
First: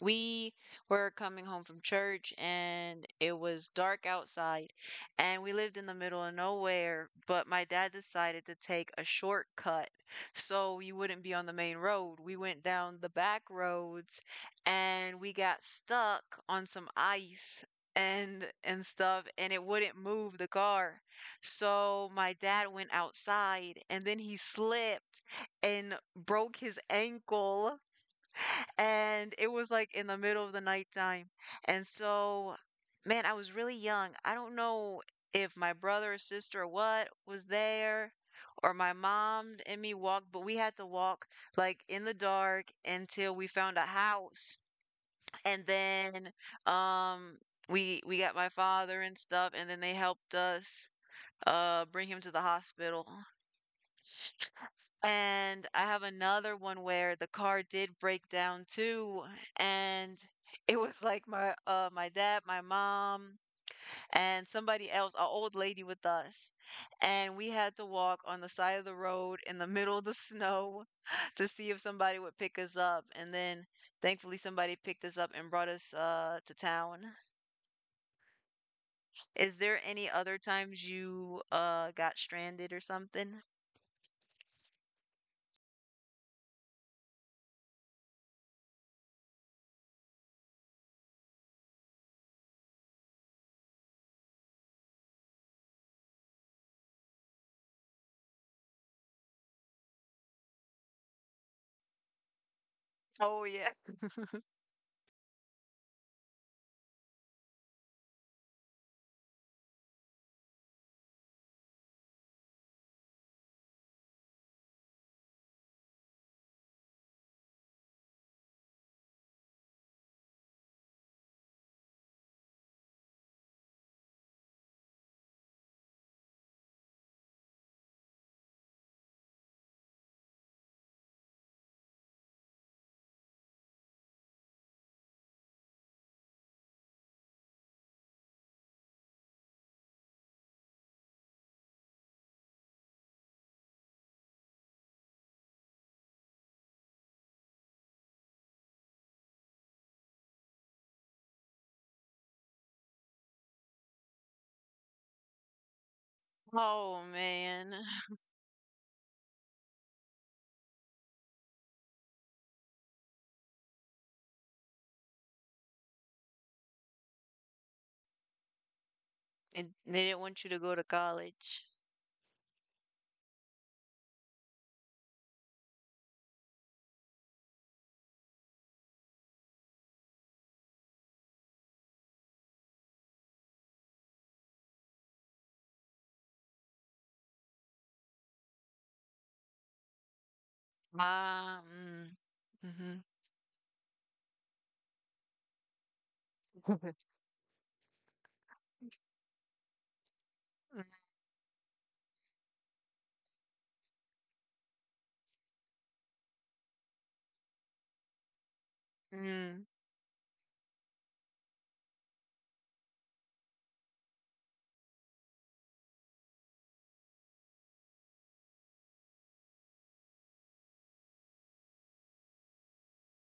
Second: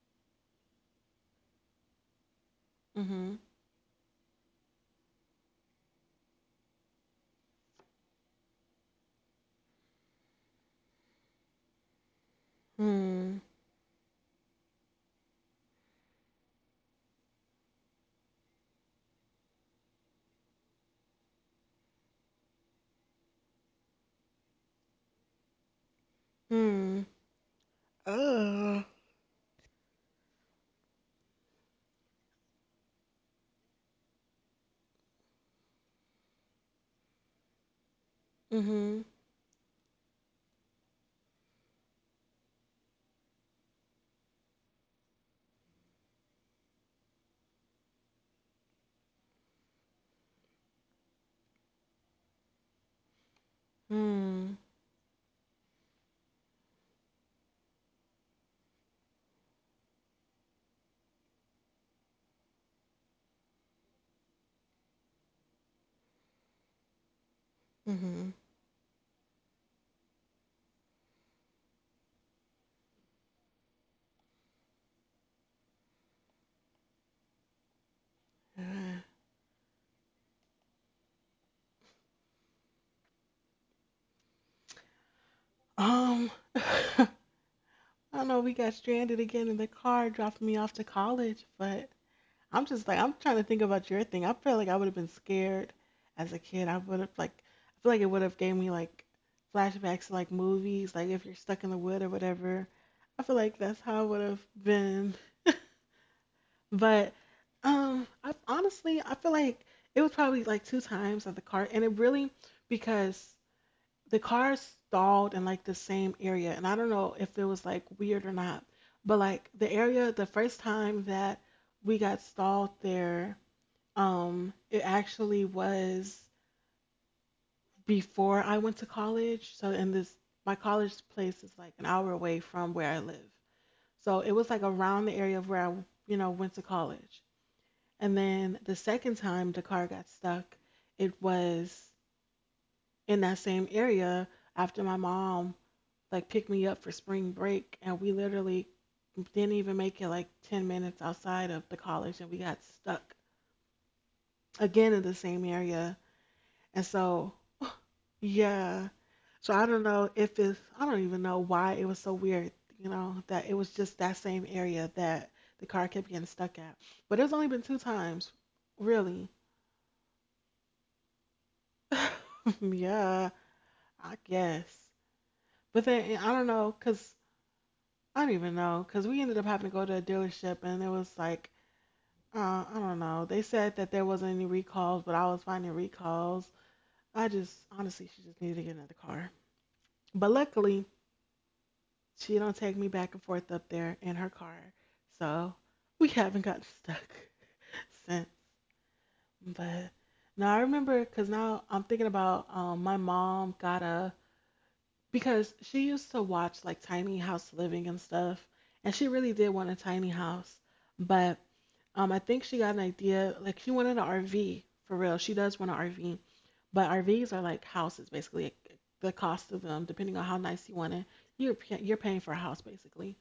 Speaker 2: We were coming home from church and
Speaker 1: Mm-hmm.
Speaker 2: it was dark outside, and we lived in the middle of nowhere, but my dad decided to take a shortcut so we wouldn't be on the main road. We went down the
Speaker 1: Hmm.
Speaker 2: back roads and we got stuck on some ice and stuff, and it wouldn't move the car. So my dad went outside and then he slipped and broke his
Speaker 1: Hmm.
Speaker 2: ankle.
Speaker 1: Uh,
Speaker 2: And it was like in the middle of the nighttime. And so, man, I was really young. I don't know if my brother or sister or what was there, or my
Speaker 1: mm-hmm.
Speaker 2: mom and me walked, but we had to walk like in the dark until we found a house. And then, um, we got my father and stuff and then they helped us bring him to the hospital.
Speaker 1: Hmm.
Speaker 2: And I have another one where the car did break down too, and it was like my my dad, my mom and somebody else, an old lady with us, and we had to walk
Speaker 1: Mm-hmm.
Speaker 2: on the side of the road in the middle of the snow *laughs* to see if somebody would pick us up, and then thankfully somebody picked us up and brought us to town.
Speaker 1: Uh,
Speaker 2: Is there any other times you got stranded or something?
Speaker 1: *laughs* I know. We got stranded again in the car, dropped me off to college, but I'm just like, I'm trying to think about your thing. I feel like I would have been scared as a kid. I would have, like, I feel like it would have gave me, like, flashbacks to, like, movies, like, if you're stuck in the wood or whatever. I feel
Speaker 2: Oh
Speaker 1: like that's how I
Speaker 2: yeah.
Speaker 1: would have
Speaker 2: *laughs*
Speaker 1: been. But I honestly I feel like it was probably like two times of the car, and it really because the car stalled in like the same area, and I don't know if it was like weird or not, but like the area the first time that we got stalled there, it actually was before I went to college. So in this my college place is like an hour away from where I live, so it was like around the area of where I, you know, went to college. And then the second time the car got stuck, it was in that same area after my mom like picked me up for spring break, and we literally didn't even make it like 10 minutes outside of the college, and we got stuck again in the same area. And
Speaker 2: Oh
Speaker 1: so,
Speaker 2: man,
Speaker 1: yeah. So I don't know if it's, I don't even know why it was so weird, you know, that it was just that same area that the car kept getting stuck at. But it's only been two times, really.
Speaker 2: and they didn't want you to go to college.
Speaker 1: *laughs* Yeah. I guess. But then I don't know, cause I don't even know, cause we ended up having to go to a dealership, and it was like, uh, I don't know. They said that there wasn't any recalls, but I was finding recalls. I just honestly, she just needed to get another car. But luckily,
Speaker 2: Ah, mm,
Speaker 1: she don't take me
Speaker 2: mhm,
Speaker 1: back and forth up there in her car, so we haven't gotten stuck *laughs* since. But now I remember, cause now I'm thinking about, my mom got a, because she used to watch like tiny house living and stuff, and she
Speaker 2: *laughs*
Speaker 1: really did
Speaker 2: mm,
Speaker 1: want a tiny house. But I think she got an idea like she wanted an RV for real. She does want an RV, but RVs are like houses basically. Like, the cost of them, depending on how nice you want it, you're paying for a house basically.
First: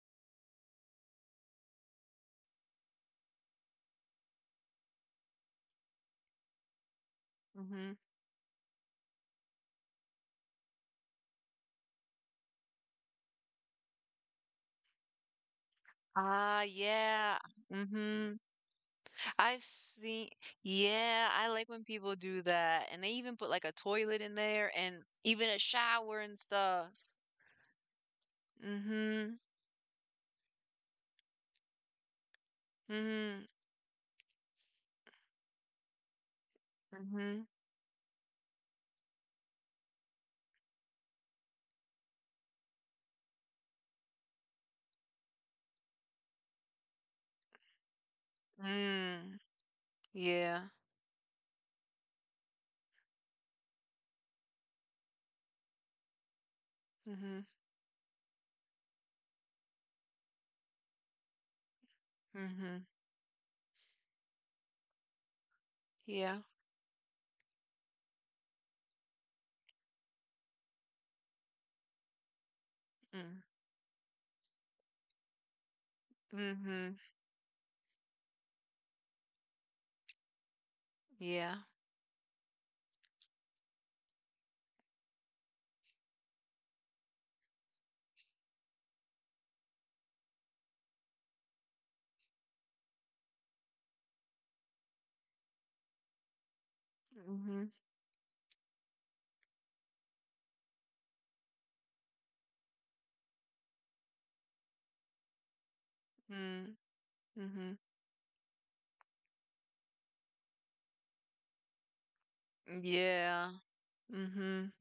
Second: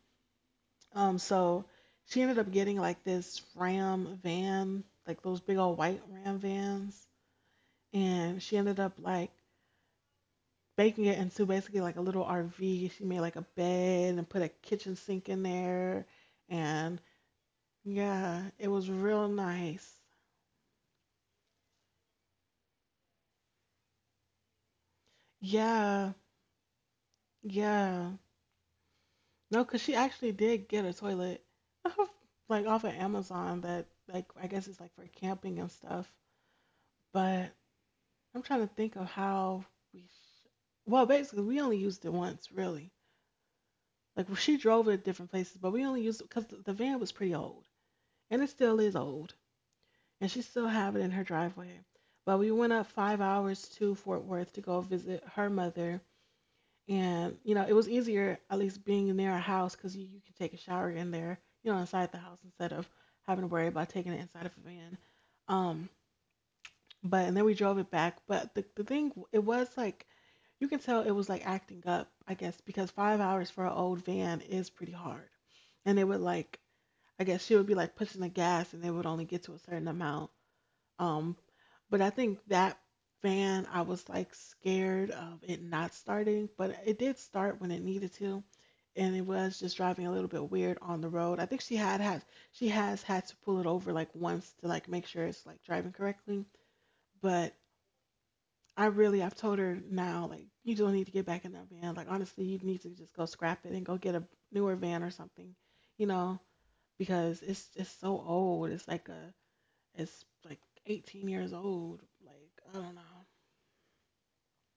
Speaker 1: So she ended up getting like this Ram van, like those big old white Ram vans,
Speaker 2: mhm.
Speaker 1: and she ended up like baking it into basically like a little RV. She made like a bed and put a kitchen sink in there.
Speaker 2: Ah,
Speaker 1: And
Speaker 2: yeah, mhm.
Speaker 1: yeah, it was real
Speaker 2: I've
Speaker 1: nice.
Speaker 2: seen. Yeah, I like when people do that, and they even put like a toilet in there, and even a
Speaker 1: Yeah,
Speaker 2: shower and stuff.
Speaker 1: yeah.
Speaker 2: Mhm,
Speaker 1: No, because she actually did get a toilet *laughs* like off of
Speaker 2: mhm,
Speaker 1: Amazon that, like, I guess it's like for camping and stuff.
Speaker 2: mhm,
Speaker 1: But I'm trying to think of how we, sh- well, basically, we only used it once, really. Like, she drove it to different places, but we only used it because the van was pretty old and it still is
Speaker 2: mm.
Speaker 1: old. And she
Speaker 2: Yeah,
Speaker 1: still have it in her driveway. But we went up 5 hours to Fort Worth to go visit her mother,
Speaker 2: mhm,
Speaker 1: and you know it was easier at least being near a house because you can take a shower in there, you know, inside the house instead
Speaker 2: mhm.
Speaker 1: of having to worry about taking it inside of a van. Um,
Speaker 2: Yeah,
Speaker 1: but and then we drove it back. But the thing it was like you can tell it was like acting up, I guess, because five
Speaker 2: mm,
Speaker 1: hours for an old van is pretty hard, and it would like,
Speaker 2: mhm.
Speaker 1: I guess she would be like pushing the gas, and they would only get to a certain amount. Um,
Speaker 2: Yeah,
Speaker 1: but I think that fan, I was like scared of it not starting, but it did start when it needed to, and it was just driving a little bit weird on the road. I think she had had she has had to pull it over like once to like make sure it's like driving correctly. But
Speaker 2: mhm,
Speaker 1: I really I've told her now like you don't need to get back in that van. Like honestly, you need to just go scrap it and go get a newer van or something, you know,
Speaker 2: mm,
Speaker 1: because
Speaker 2: mhm.
Speaker 1: it's so old. It's like a, it's like 18 years old. Like I don't know.
Speaker 2: Yeah. Mhm.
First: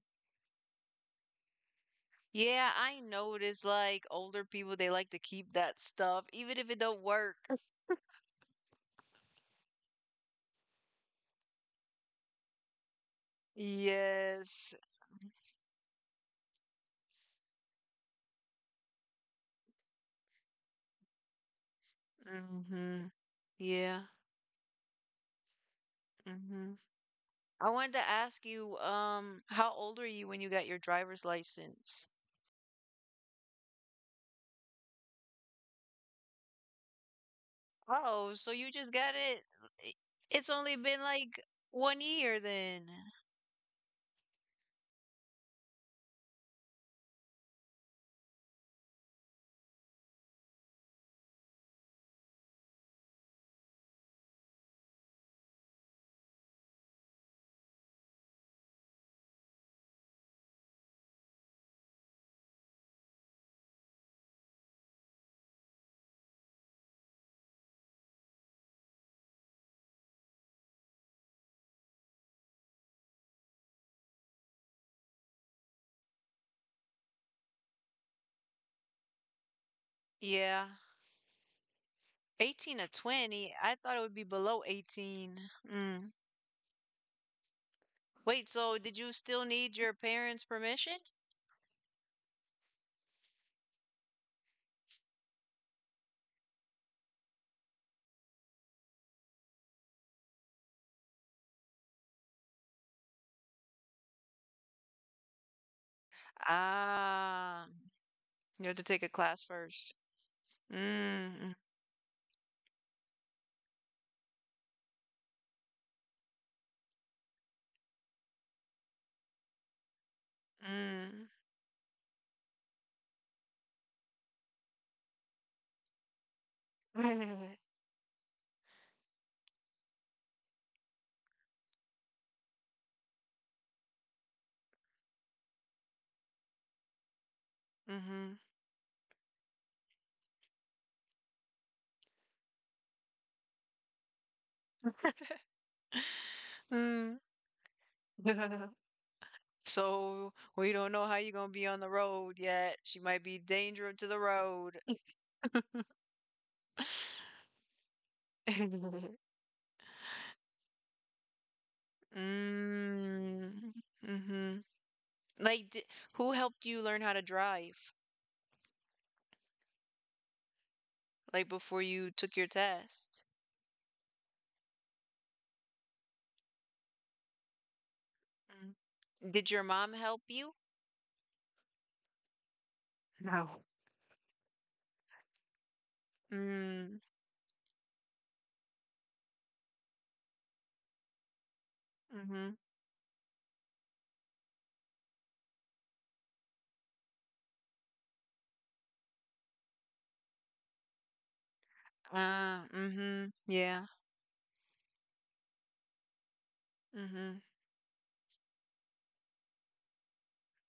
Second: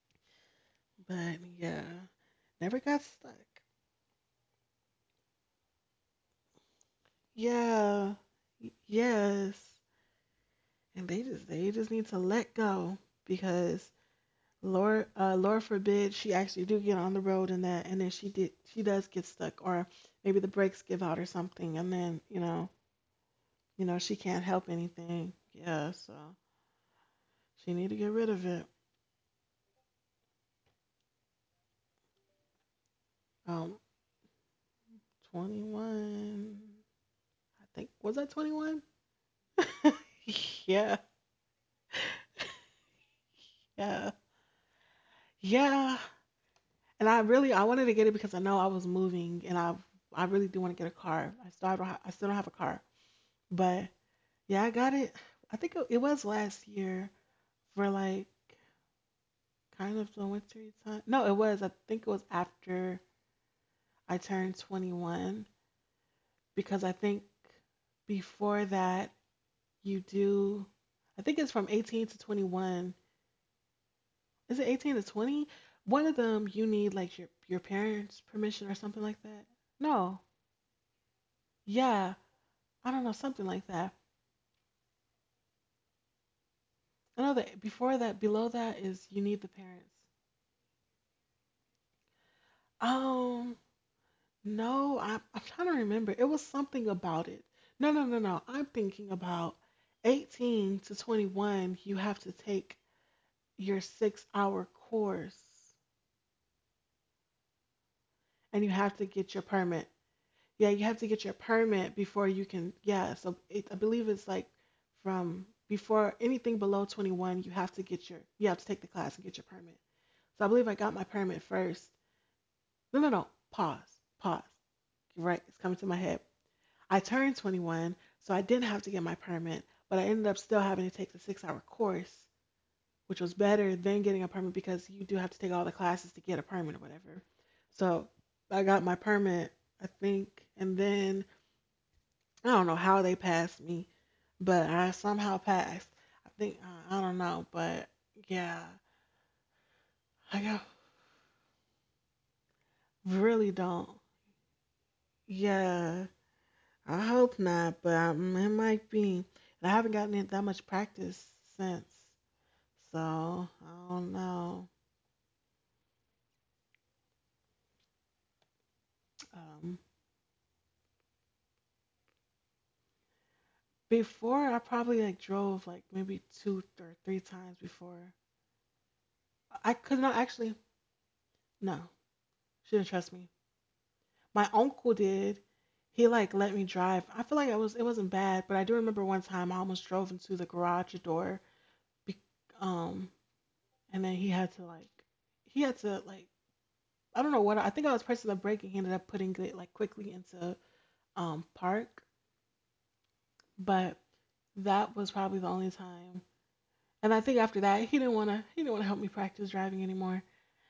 Speaker 1: But yeah,
Speaker 2: Yeah,
Speaker 1: never
Speaker 2: I
Speaker 1: got stuck.
Speaker 2: notice like older people they like to keep that stuff even if it don't work. *laughs*
Speaker 1: Yeah, yes. And they just need to let go because
Speaker 2: Yes.
Speaker 1: Lord, Lord forbid she actually do get on the road and that, and then she does get stuck, or maybe the brakes give out or something, and then
Speaker 2: Mhm.
Speaker 1: you know
Speaker 2: Yeah.
Speaker 1: she can't help anything. Yeah, so
Speaker 2: Mhm. I
Speaker 1: she need
Speaker 2: wanted
Speaker 1: to
Speaker 2: to
Speaker 1: get rid
Speaker 2: ask
Speaker 1: of it.
Speaker 2: you, how old were you when you got your driver's license?
Speaker 1: Um, 21. I think was
Speaker 2: Oh,
Speaker 1: that
Speaker 2: so you just
Speaker 1: 21?
Speaker 2: got it. i-
Speaker 1: *laughs*
Speaker 2: It's only been
Speaker 1: Yeah,
Speaker 2: like 1 year then.
Speaker 1: yeah, yeah. And I really I wanted to get it because I know I was moving and I really do want to get a car. I still don't have a car, but yeah, I got it. I think it was last year for like kind of the winter time. No, it was. I think it was after I turned 21 because I think before that you do. I think it's from 18 to 21. Is it 18 to 20? One of them you need like your parents' permission or something like that. No.
Speaker 2: Yeah.
Speaker 1: Yeah.
Speaker 2: 18 to
Speaker 1: I don't know, something
Speaker 2: 20.
Speaker 1: like
Speaker 2: I
Speaker 1: that.
Speaker 2: thought it would be below 18. Mm.
Speaker 1: I know that before that,
Speaker 2: Wait,
Speaker 1: below
Speaker 2: so
Speaker 1: that
Speaker 2: did
Speaker 1: is
Speaker 2: you
Speaker 1: you
Speaker 2: still
Speaker 1: need the
Speaker 2: need your
Speaker 1: parents.
Speaker 2: parents' permission?
Speaker 1: Um, no, I'm trying to remember. It was something about it. No, no, no, no. I'm thinking about 18 to 21. You have to take your 6 hour course
Speaker 2: Ah, you
Speaker 1: and
Speaker 2: have
Speaker 1: you
Speaker 2: to
Speaker 1: have
Speaker 2: take a
Speaker 1: to get
Speaker 2: class
Speaker 1: your
Speaker 2: first.
Speaker 1: permit. Yeah, you have to get your
Speaker 2: Mm,
Speaker 1: permit before you can. Yeah, so it, I believe it's like from before anything below 21, you have to get your, you have to take the class and get your permit. So I believe I got my
Speaker 2: mm,
Speaker 1: permit first. No, no, no. Pause, pause. Right, it's coming to my head. I turned
Speaker 2: mm. *laughs*
Speaker 1: 21, so I didn't have to get my permit, but I ended up still having to take the 6 hour course, which was better than getting a permit because you do have to take all the classes to get a permit or whatever. So
Speaker 2: Mhm.
Speaker 1: I got my permit, I think, and then I don't know how they passed me, but I somehow passed. I think, I
Speaker 2: Mm.
Speaker 1: don't know, but yeah,
Speaker 2: *laughs* So
Speaker 1: I got-
Speaker 2: we don't know how you're gonna be on the road yet. She might be
Speaker 1: really don't.
Speaker 2: dangerous to the road.
Speaker 1: Yeah. I hope not, but it might be.
Speaker 2: *laughs*
Speaker 1: And I haven't gotten it that much practice since, so
Speaker 2: Mm,
Speaker 1: I don't
Speaker 2: mm, mhm.
Speaker 1: know.
Speaker 2: Like, d- who helped you learn how to drive?
Speaker 1: Um,
Speaker 2: Like before you took your test?
Speaker 1: before I probably like drove like maybe two or three times before.
Speaker 2: Mm. Did your
Speaker 1: I
Speaker 2: mom
Speaker 1: could not
Speaker 2: help
Speaker 1: actually.
Speaker 2: you?
Speaker 1: No, she didn't trust me.
Speaker 2: No.
Speaker 1: My uncle did. He like let me
Speaker 2: Mm,
Speaker 1: drive. I feel like it was it wasn't bad, but I do remember one time I almost drove into the garage door. Be,
Speaker 2: mhm.
Speaker 1: um, and then he had to like I don't know what, I think I was pressing the brake and he ended up putting it like quickly into park.
Speaker 2: Ah, mm, mhm. Yeah.
Speaker 1: But that was probably the only time. And I think
Speaker 2: Mhm.
Speaker 1: after that he didn't wanna help me practice driving anymore.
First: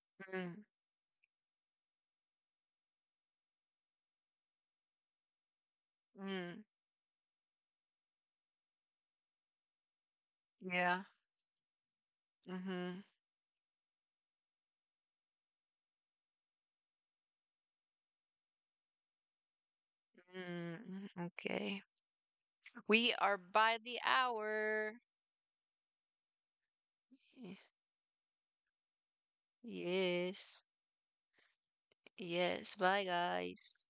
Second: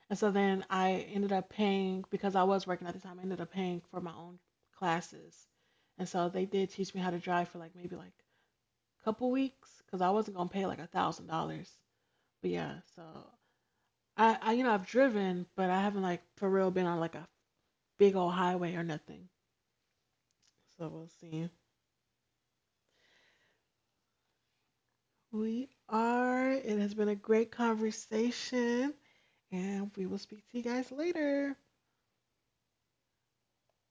Speaker 1: And so
Speaker 2: Mm.
Speaker 1: then I ended up paying because I was working at the time, I ended up paying for my own classes. And so they
Speaker 2: Mm,
Speaker 1: did teach me how to drive for like maybe like a couple weeks because I wasn't gonna pay like a
Speaker 2: yeah.
Speaker 1: thousand dollars. But yeah, so
Speaker 2: Mhm.
Speaker 1: I, you know, I've driven, but I haven't like for real been on like a big old highway or nothing. So
Speaker 2: Mm,
Speaker 1: we'll see.
Speaker 2: okay. We are by the hour.
Speaker 1: We are. It has been a great
Speaker 2: Y-.
Speaker 1: conversation, and we will speak to you
Speaker 2: Yes.
Speaker 1: guys later.
Speaker 2: Yes. Bye, guys.